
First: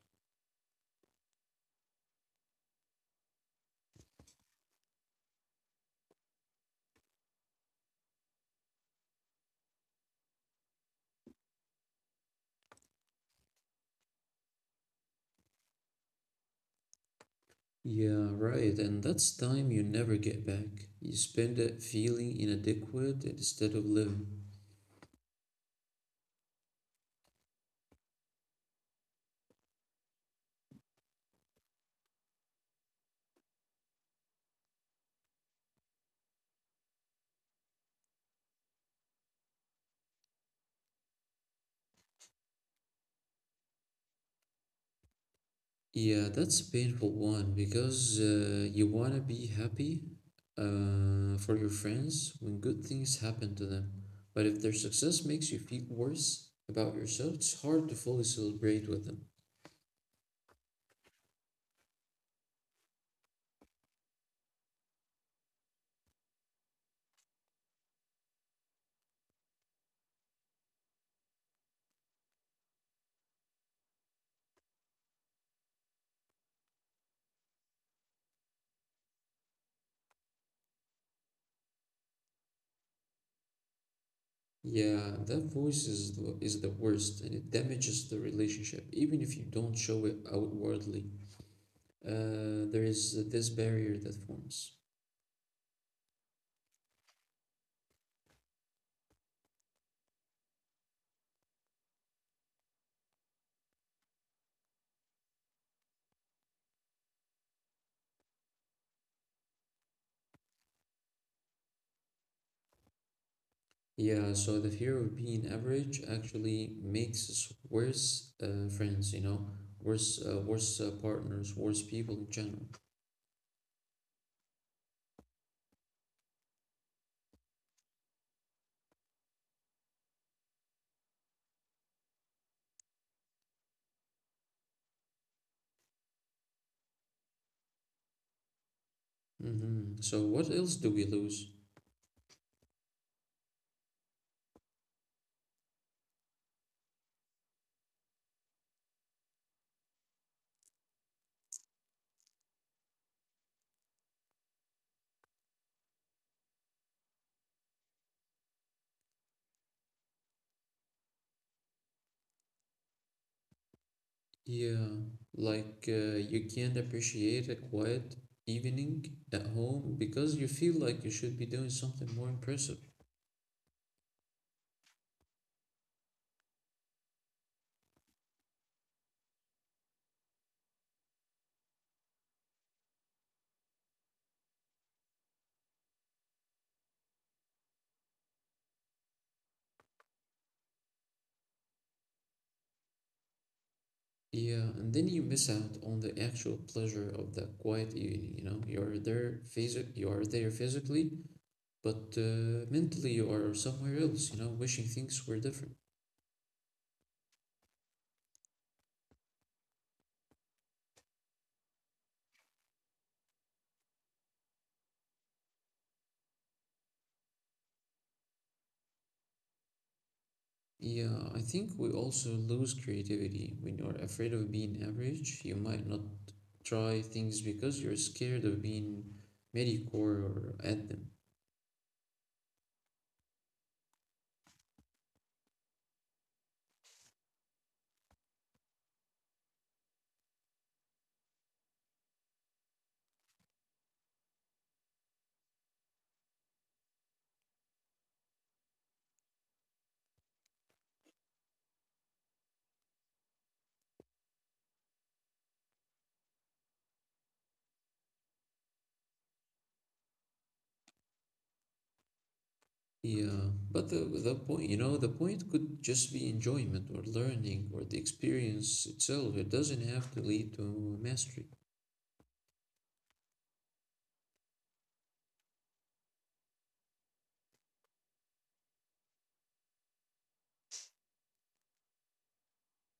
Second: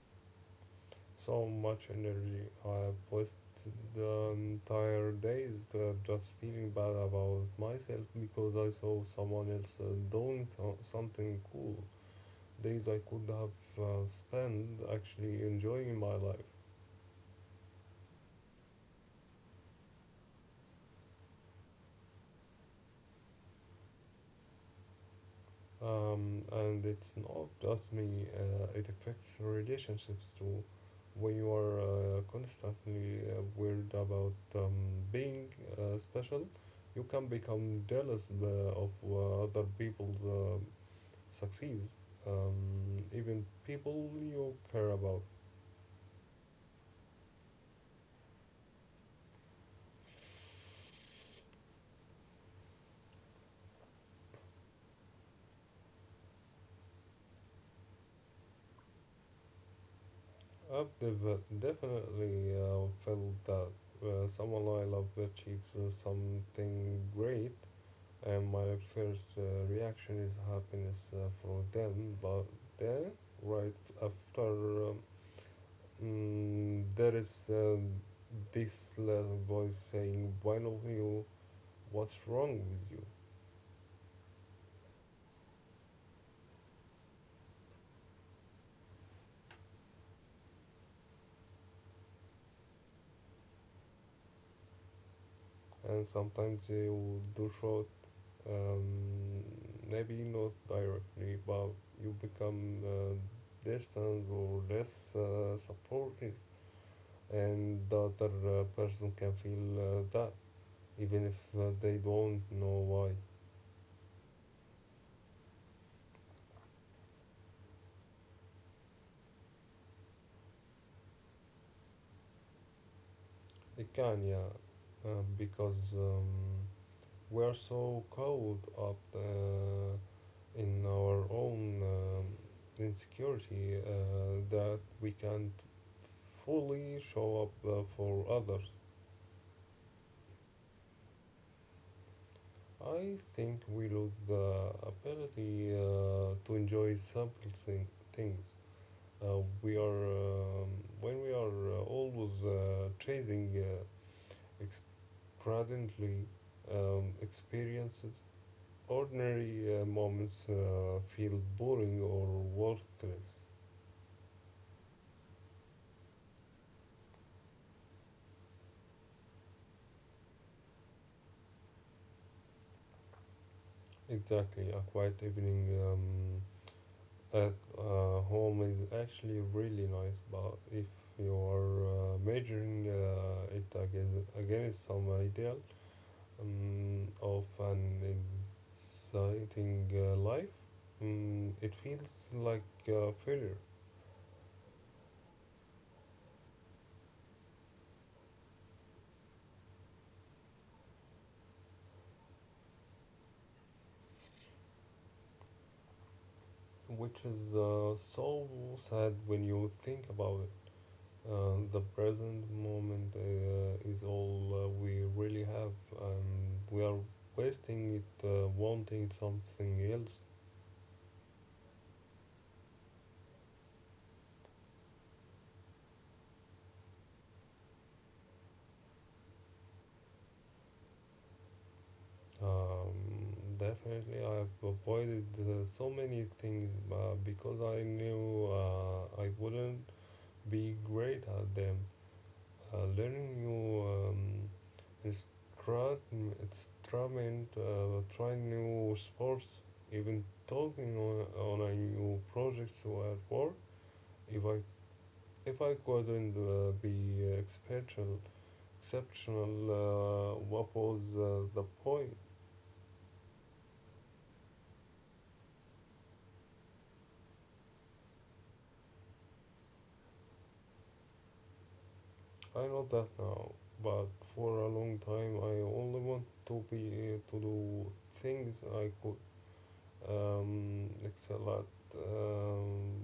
So much energy. I've wasted the entire days just feeling bad about myself because I saw someone else doing something cool, days I could have spent actually enjoying my life. Yeah, right. And that's time you never get back. You spend it feeling inadequate instead of living. And it's not just me, it affects relationships too. When you are constantly worried about being special, you can become jealous of other people's success, even people you care about. Yeah, that's a painful one because you want to be happy for your friends when good things happen to them. But if their success makes you feel worse about yourself, it's hard to fully celebrate with them. I've definitely felt that someone I love achieves something great, and my first reaction is happiness for them. But then, right after, um, there is this little voice saying, "Why not you? What's wrong with you?" Yeah, that voice is the worst, and it damages the relationship, even if you don't show it outwardly. There is this barrier that forms. And sometimes you do show. Um, Maybe not directly, but you become distant or less supportive, and the other person can feel that even if they don't know why. Yeah, so the fear of being average actually makes us worse friends, you know, worse partners, worse people in general. It can, yeah, because we are so caught up in our own insecurity that we can't fully show up for others. So what else do we lose? I think we lose the ability to enjoy simple things. We are When we are always chasing extravagantly experiences. Ordinary moments feel boring or worthless. Yeah, like you can't appreciate a quiet evening at home because you feel like you should be doing something more impressive. Exactly, a quiet evening. At home is actually really nice, but if you are measuring it against some ideal of an exciting life, it feels like a failure, Yeah, and then you miss out on the actual pleasure of that quiet evening, you know. You are there physically, but mentally you are somewhere else, you know, wishing things were different. which is so sad when you think about it. The present moment is all we really have, and we are wasting it wanting something else. Yeah, I think we also lose creativity when you're afraid of being average. You might not try things because you're scared of being mediocre or at them. Um, Definitely, I've avoided so many things because I knew I wouldn't be great at them. Learning new instru- instrument, trying new sports, even talking on a new projects at work. If I if I couldn't be exceptional, what was the point? Yeah, but the point, you know, the point could just be enjoyment or learning or the experience itself. It doesn't have to lead to mastery. I know that now, but for a long time I only want to be to do things I could excel at,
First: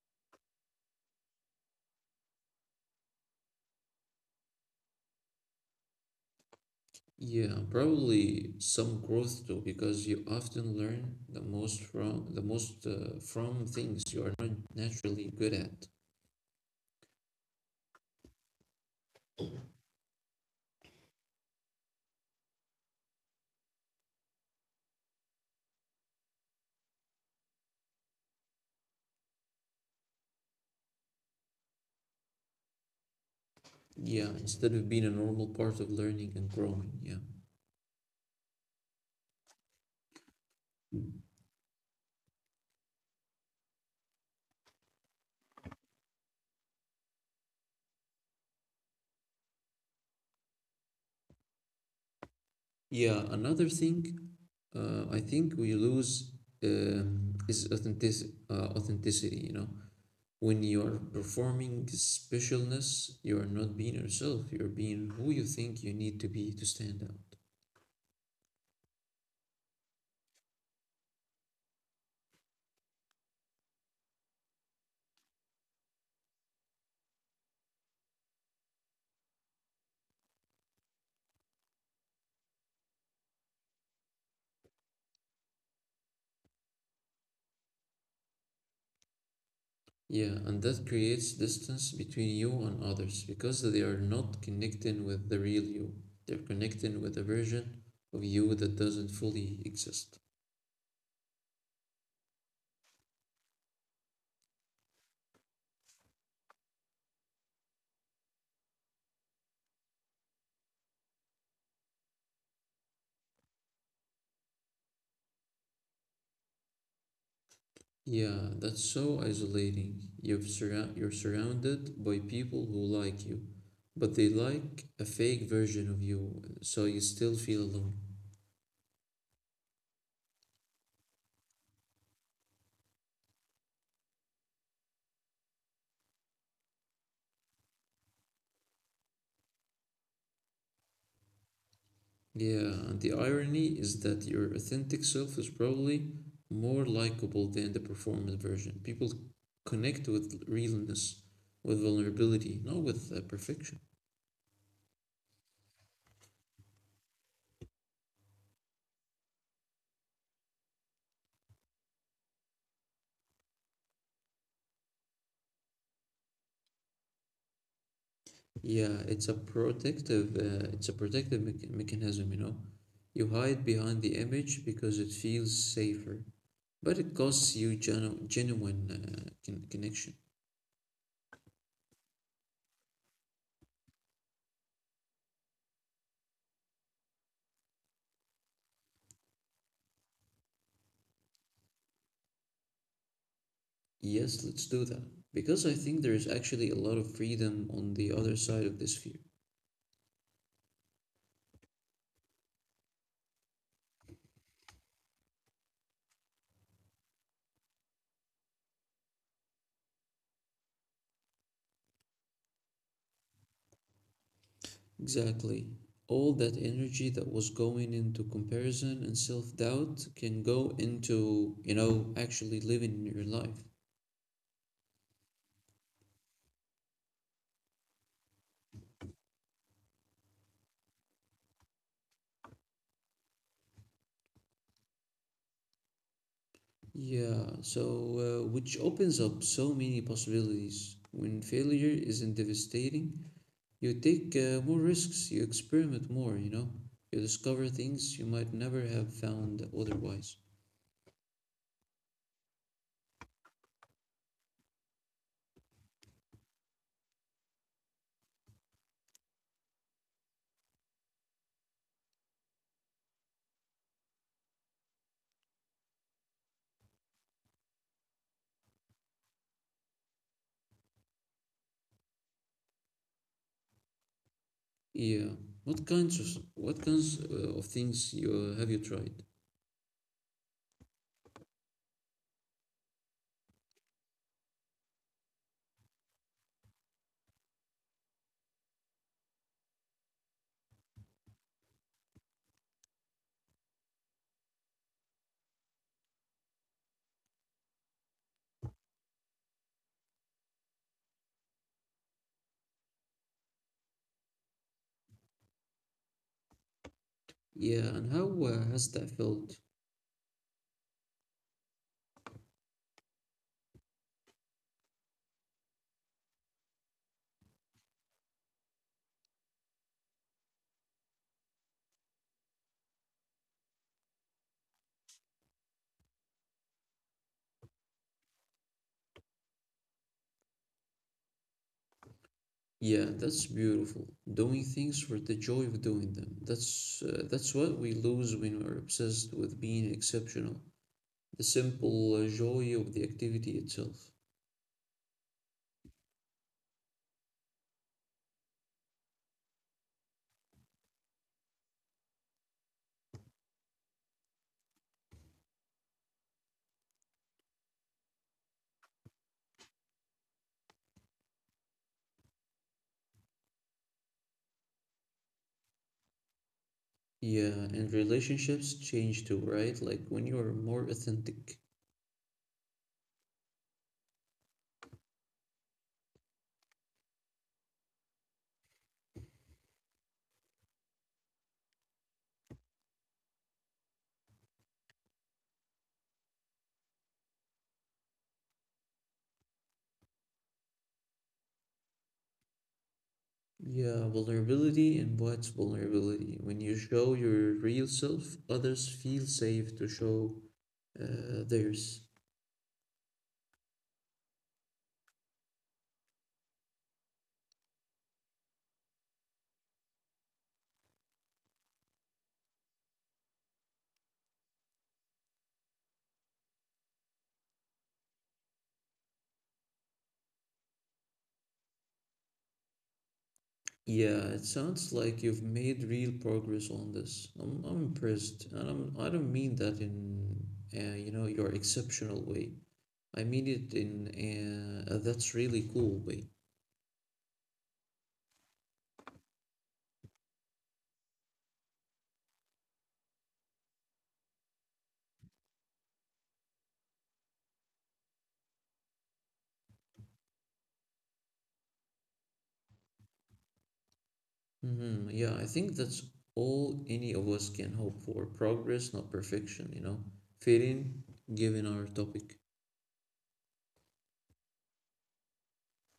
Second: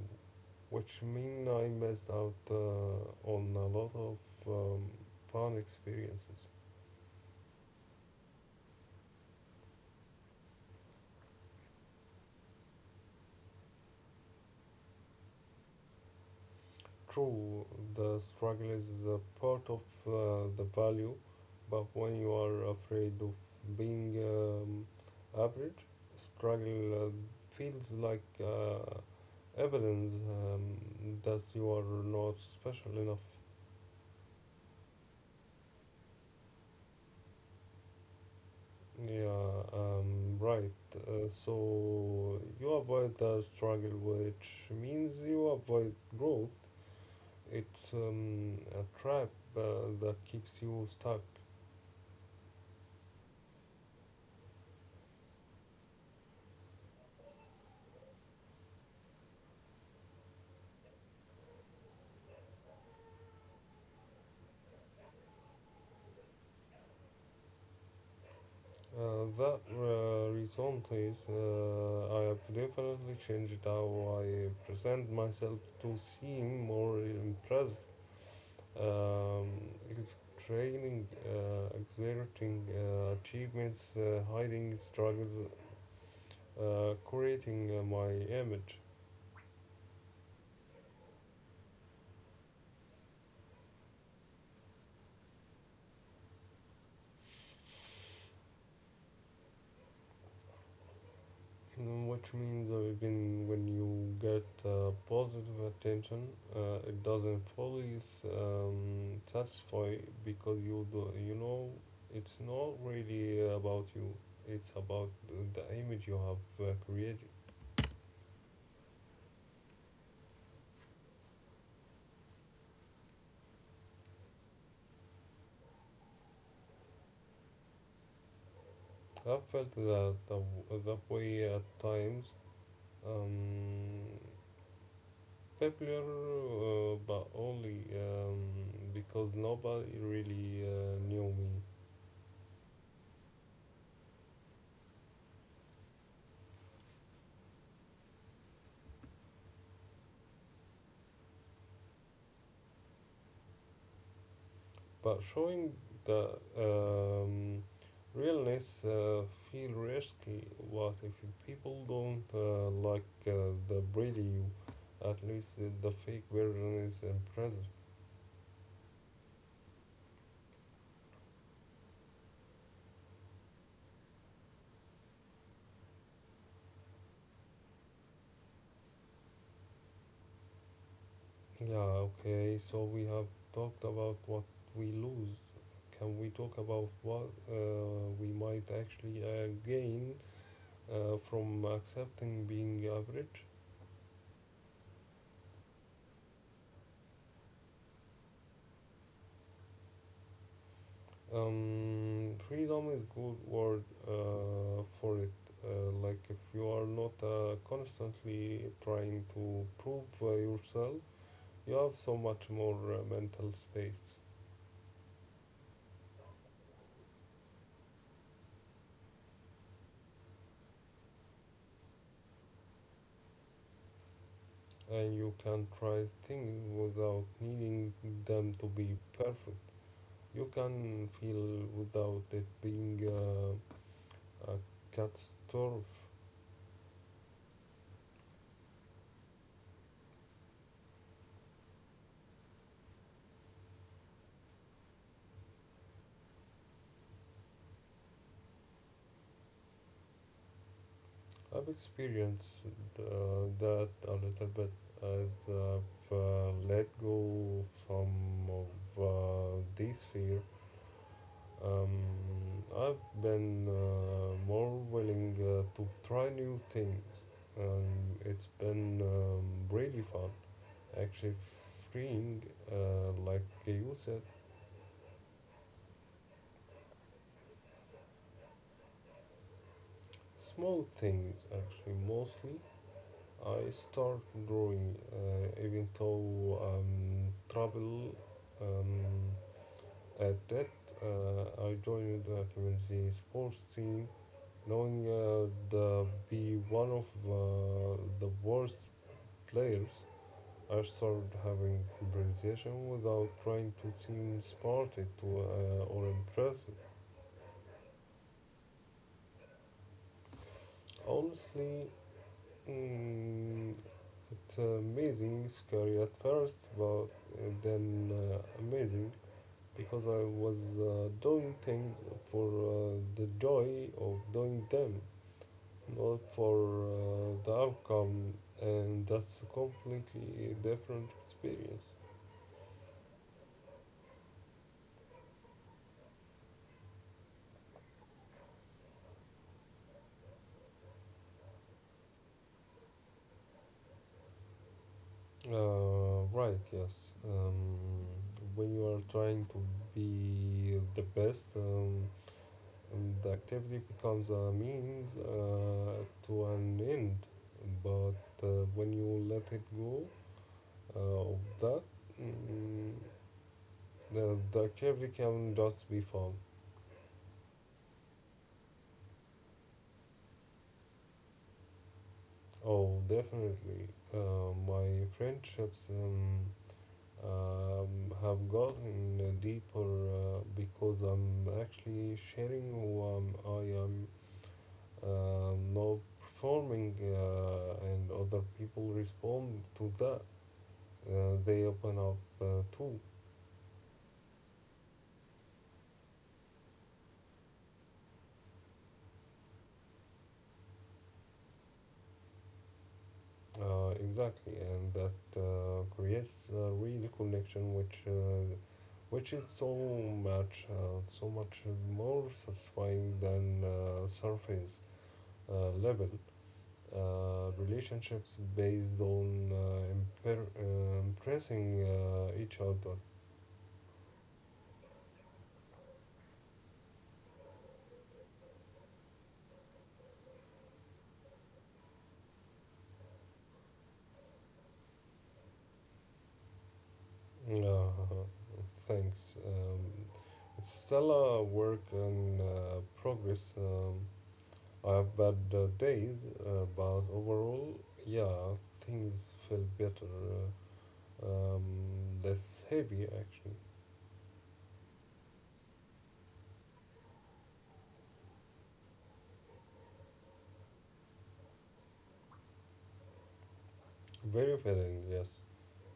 which mean I missed out on a lot of um, fun experiences. Yeah, probably some growth too, because you often learn the most from things you are not naturally good at. True, the struggle is a part of the value, but when you are afraid of being average, struggle feels like evidence that you are not special enough. Yeah, instead of being a normal part of learning and growing. Yeah. Yeah, right. So you avoid the struggle, which means you avoid growth. It's a trap uh, that keeps you stuck. Yeah, another thing I think we lose is authenticity, you know. When you are performing specialness, you are not being yourself. You're being who you think you need to be to stand out. That reason, please. I have definitely changed how I present myself to seem more impressive, um, training, exerting achievements, hiding struggles, creating my image. Yeah, and that creates distance between you and others because they are not connecting with the real you. They're connecting with a version of you that doesn't fully exist. Which means even when you get positive attention, it doesn't fully satisfy because you do you know it's not really about you. It's about the image you have created. Yeah, that's so isolating. You're surrounded by people who like you, but they like a fake version of you, so you still feel alone. I felt that that way at times. Um, popular, but only because nobody really knew me Yeah, and the irony is that your authentic self is probably more likable than the performance version. People connect with realness, with vulnerability, not with perfection. but showing the um, realness feel risky. What if people don't like the preview? At least the fake version is impressive. Yeah, it's a it's a protective mechanism, you know. You hide behind the image because it feels safer, but it costs you genuine connection. Yeah, okay. So we have talked about what we lose. Can we talk about what we might actually gain from accepting being average? Yes, let's do that. Because I think there is actually a lot of freedom on the other side of this fear. Freedom is good word for it. Like if you are not constantly trying to prove yourself, you have so much more mental space, Exactly. All that energy that was going into comparison and self doubt can go into, you know, actually living your life. and you can try things without needing them to be perfect. You can feel without it being a catastrophe. Yeah, so which opens up so many possibilities. When failure isn't devastating, you take more risks, you experiment more, you know, you discover things you might never have found otherwise. I've experienced that a little bit as I've let go of some of this fear. Um, I've been more willing to try new things, and it's been really fun. Actually, freeing, like you said, Yeah, what kinds of things you have you tried? small things actually mostly I start drawing even though I'm trouble um, at that. I joined the community sports team, knowing to be one of the worst players. I started having conversation without trying to seem smart to, or impressive. Yeah, and how has that felt? Honestly, mm, it's amazing, scary at first, but then amazing, because I was doing things for the joy of doing them, not for the outcome, and that's a completely different experience. Yeah, that's beautiful. Doing things for the joy of doing them. That's what we lose when we're obsessed with being exceptional. The simple joy of the activity itself. Right, yes. When you are trying to be the best, and the activity becomes a means to an end, but when you let it go uh, of that, mm, The every cabin does be fun. Yeah, and relationships change too, right? Like when you are more authentic. Oh, definitely. My friendships have gotten deeper because I'm actually sharing who I am now performing, and other people respond to that. They open up too. Yeah, vulnerability invites vulnerability. When you show your real self, others feel safe to show theirs. Exactly, and that creates a real connection, which is so much more satisfying than surface level relationships based on impressing each other. Yeah, it sounds like you've made real progress on this. I'm impressed, and I don't mean that in, you know, your exceptional way. I mean it in a that's really cool way. Uh, Thanks. It's still a work in progress. I have bad days, but overall, yeah, things feel better, uh, um, less heavy actually. Hmm. Yeah, I think that's all any of us can hope for. Progress, not perfection, you know. Fit in, given our topic. Very fitting, yes.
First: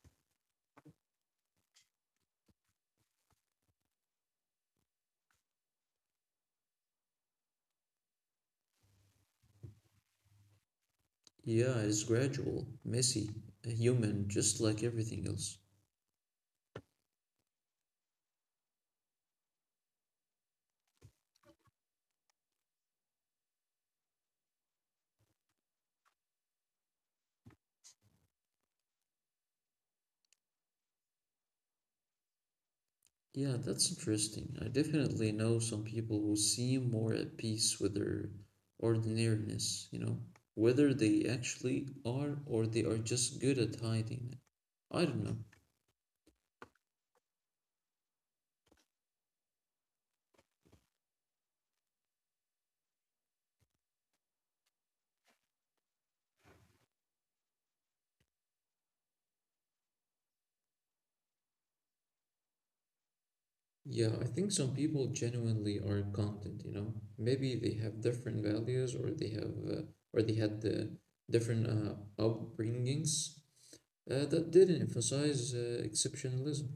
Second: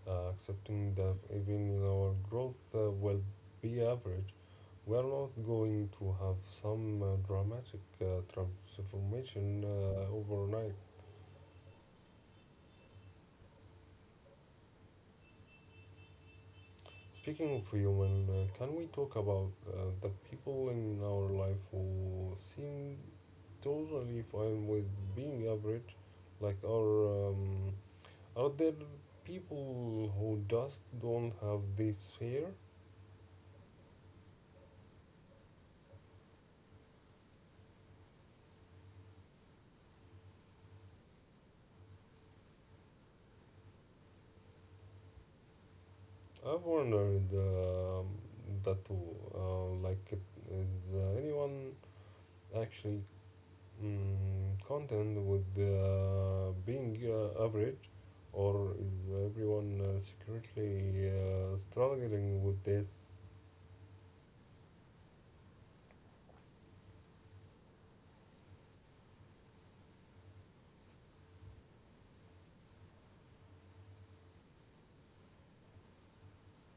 Accepting that even in our growth will be average, we are not going to have some dramatic transformation overnight. Yeah, it's gradual, messy, human, just like everything else. Speaking of human, can we talk about the people in our life who seem totally fine with being average? Like, are there people who just don't have this fear? Yeah, that's interesting. I definitely know some people who seem more at peace with their ordinariness, you know, whether they actually are or they are just good at hiding it. I don't know. I've wondered that too. Like, it, is anyone actually mm, content with being average, or is everyone secretly struggling with this? Yeah, I think some people genuinely are content, you know. Maybe they have different values or they have or they had the different upbringings that didn't emphasize exceptionalism.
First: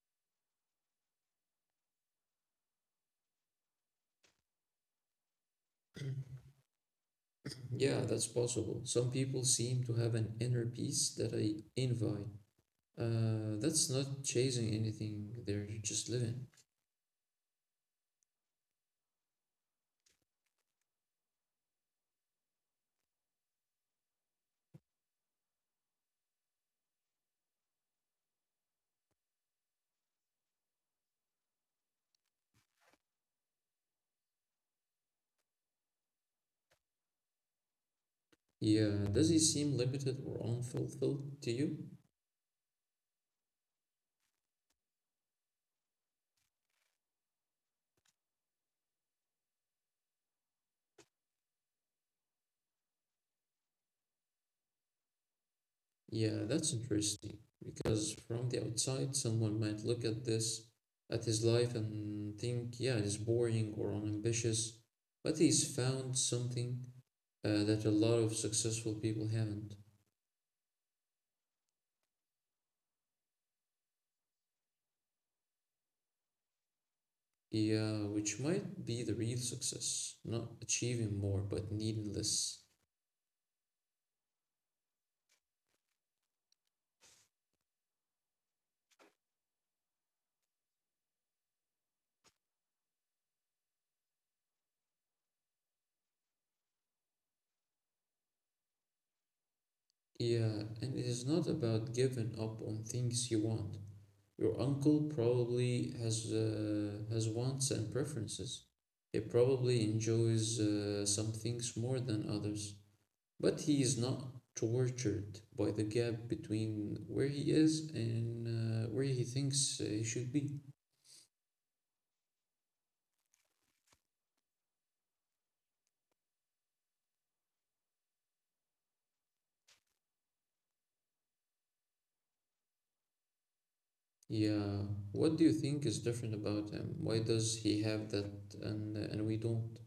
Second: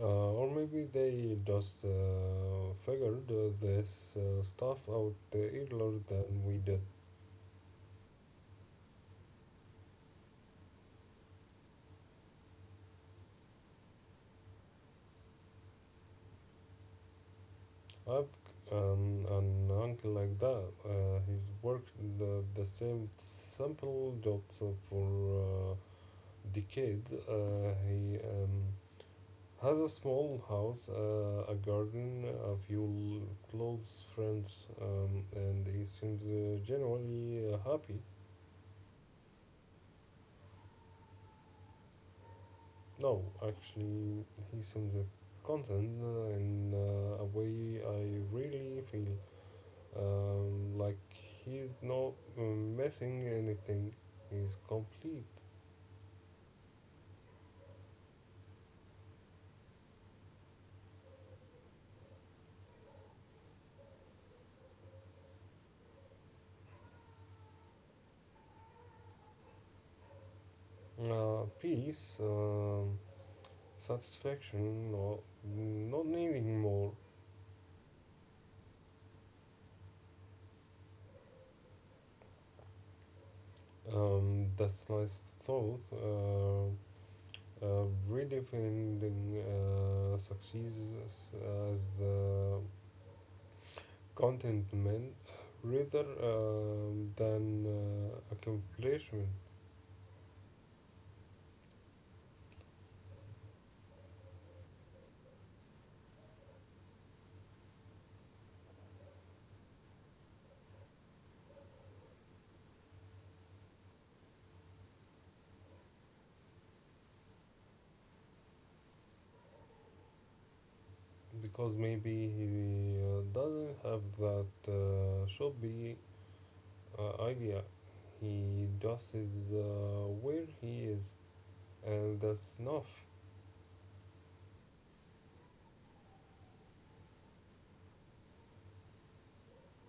Or maybe they just figured this stuff out earlier than we did. Yeah, that's possible. Some people seem to have an inner peace that I envy. That's not chasing anything, they're just living. I've an uncle like that. He's worked the same simple job so for uh, decades. He has a small house, a garden, a few close friends, and he seems generally happy. Yeah, does he seem limited or unfulfilled to you? No, actually, he seems content in a way I really feel. Like he's not missing anything. He's complete. Yeah, that's interesting because from the outside, someone might look at this, at his life, and think, yeah, it's boring or unambitious, but he's found something that a lot of successful people haven't. Peace, satisfaction, or not needing more. Yeah, which might be the real success, not achieving more, but needing less. That's nice thought. Redefining success as contentment rather than accomplishment. Yeah, and it is not about giving up on things you want. Your uncle probably has wants and preferences. He probably enjoys some things more than others, but he is not tortured by the gap between where he is and where he thinks he should be. Because maybe he doesn't have that shoppy idea. He just is where he is, and that's enough. Yeah, what do you think is different about him? Why does he have that and we don't?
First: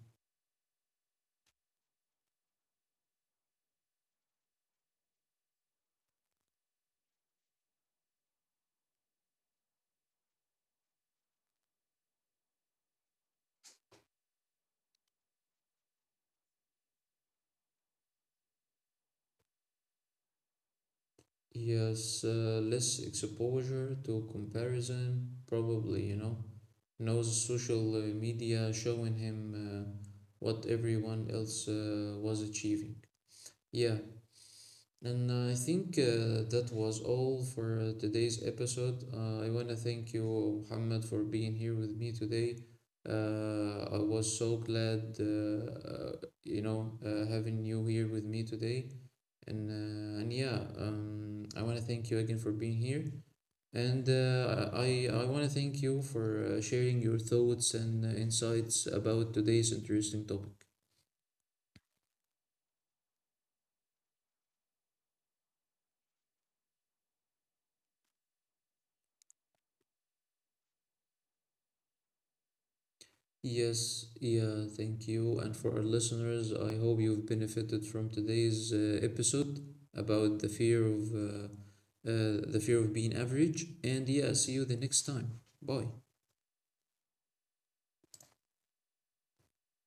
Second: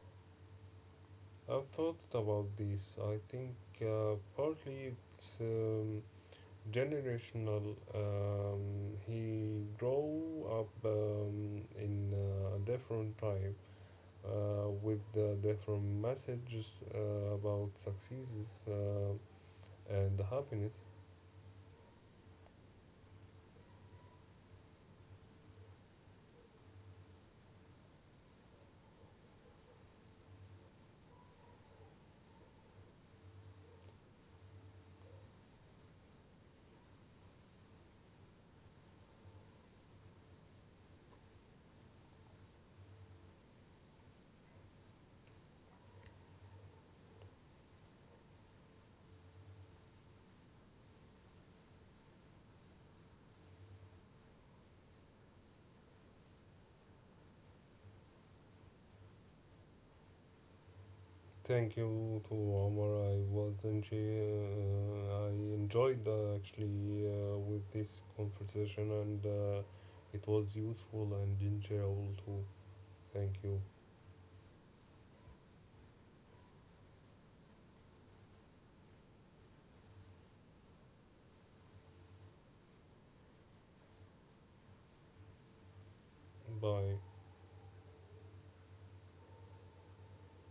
I've thought about this. I think partly it's generational. He grew up in a different time with different messages about successes and happiness. Yes, less exposure to comparison, probably, you know. Knows social media showing him what everyone else was achieving. Yeah, and I think that was all for today's episode. I want to thank you, Muhammad, for being here with me today. I was so glad, you know, having you here with me today. And yeah, I want to thank you again for being here. And I want to thank you for sharing your thoughts and insights about today's interesting topic. Thank you to Omar. I enjoyed actually with this conversation, and it was useful and enjoyable too. Thank you. Yes, yeah, thank you. And for our listeners, I hope you've benefited from today's episode about the fear of being average. And yeah, see you the next time. Bye. Bye.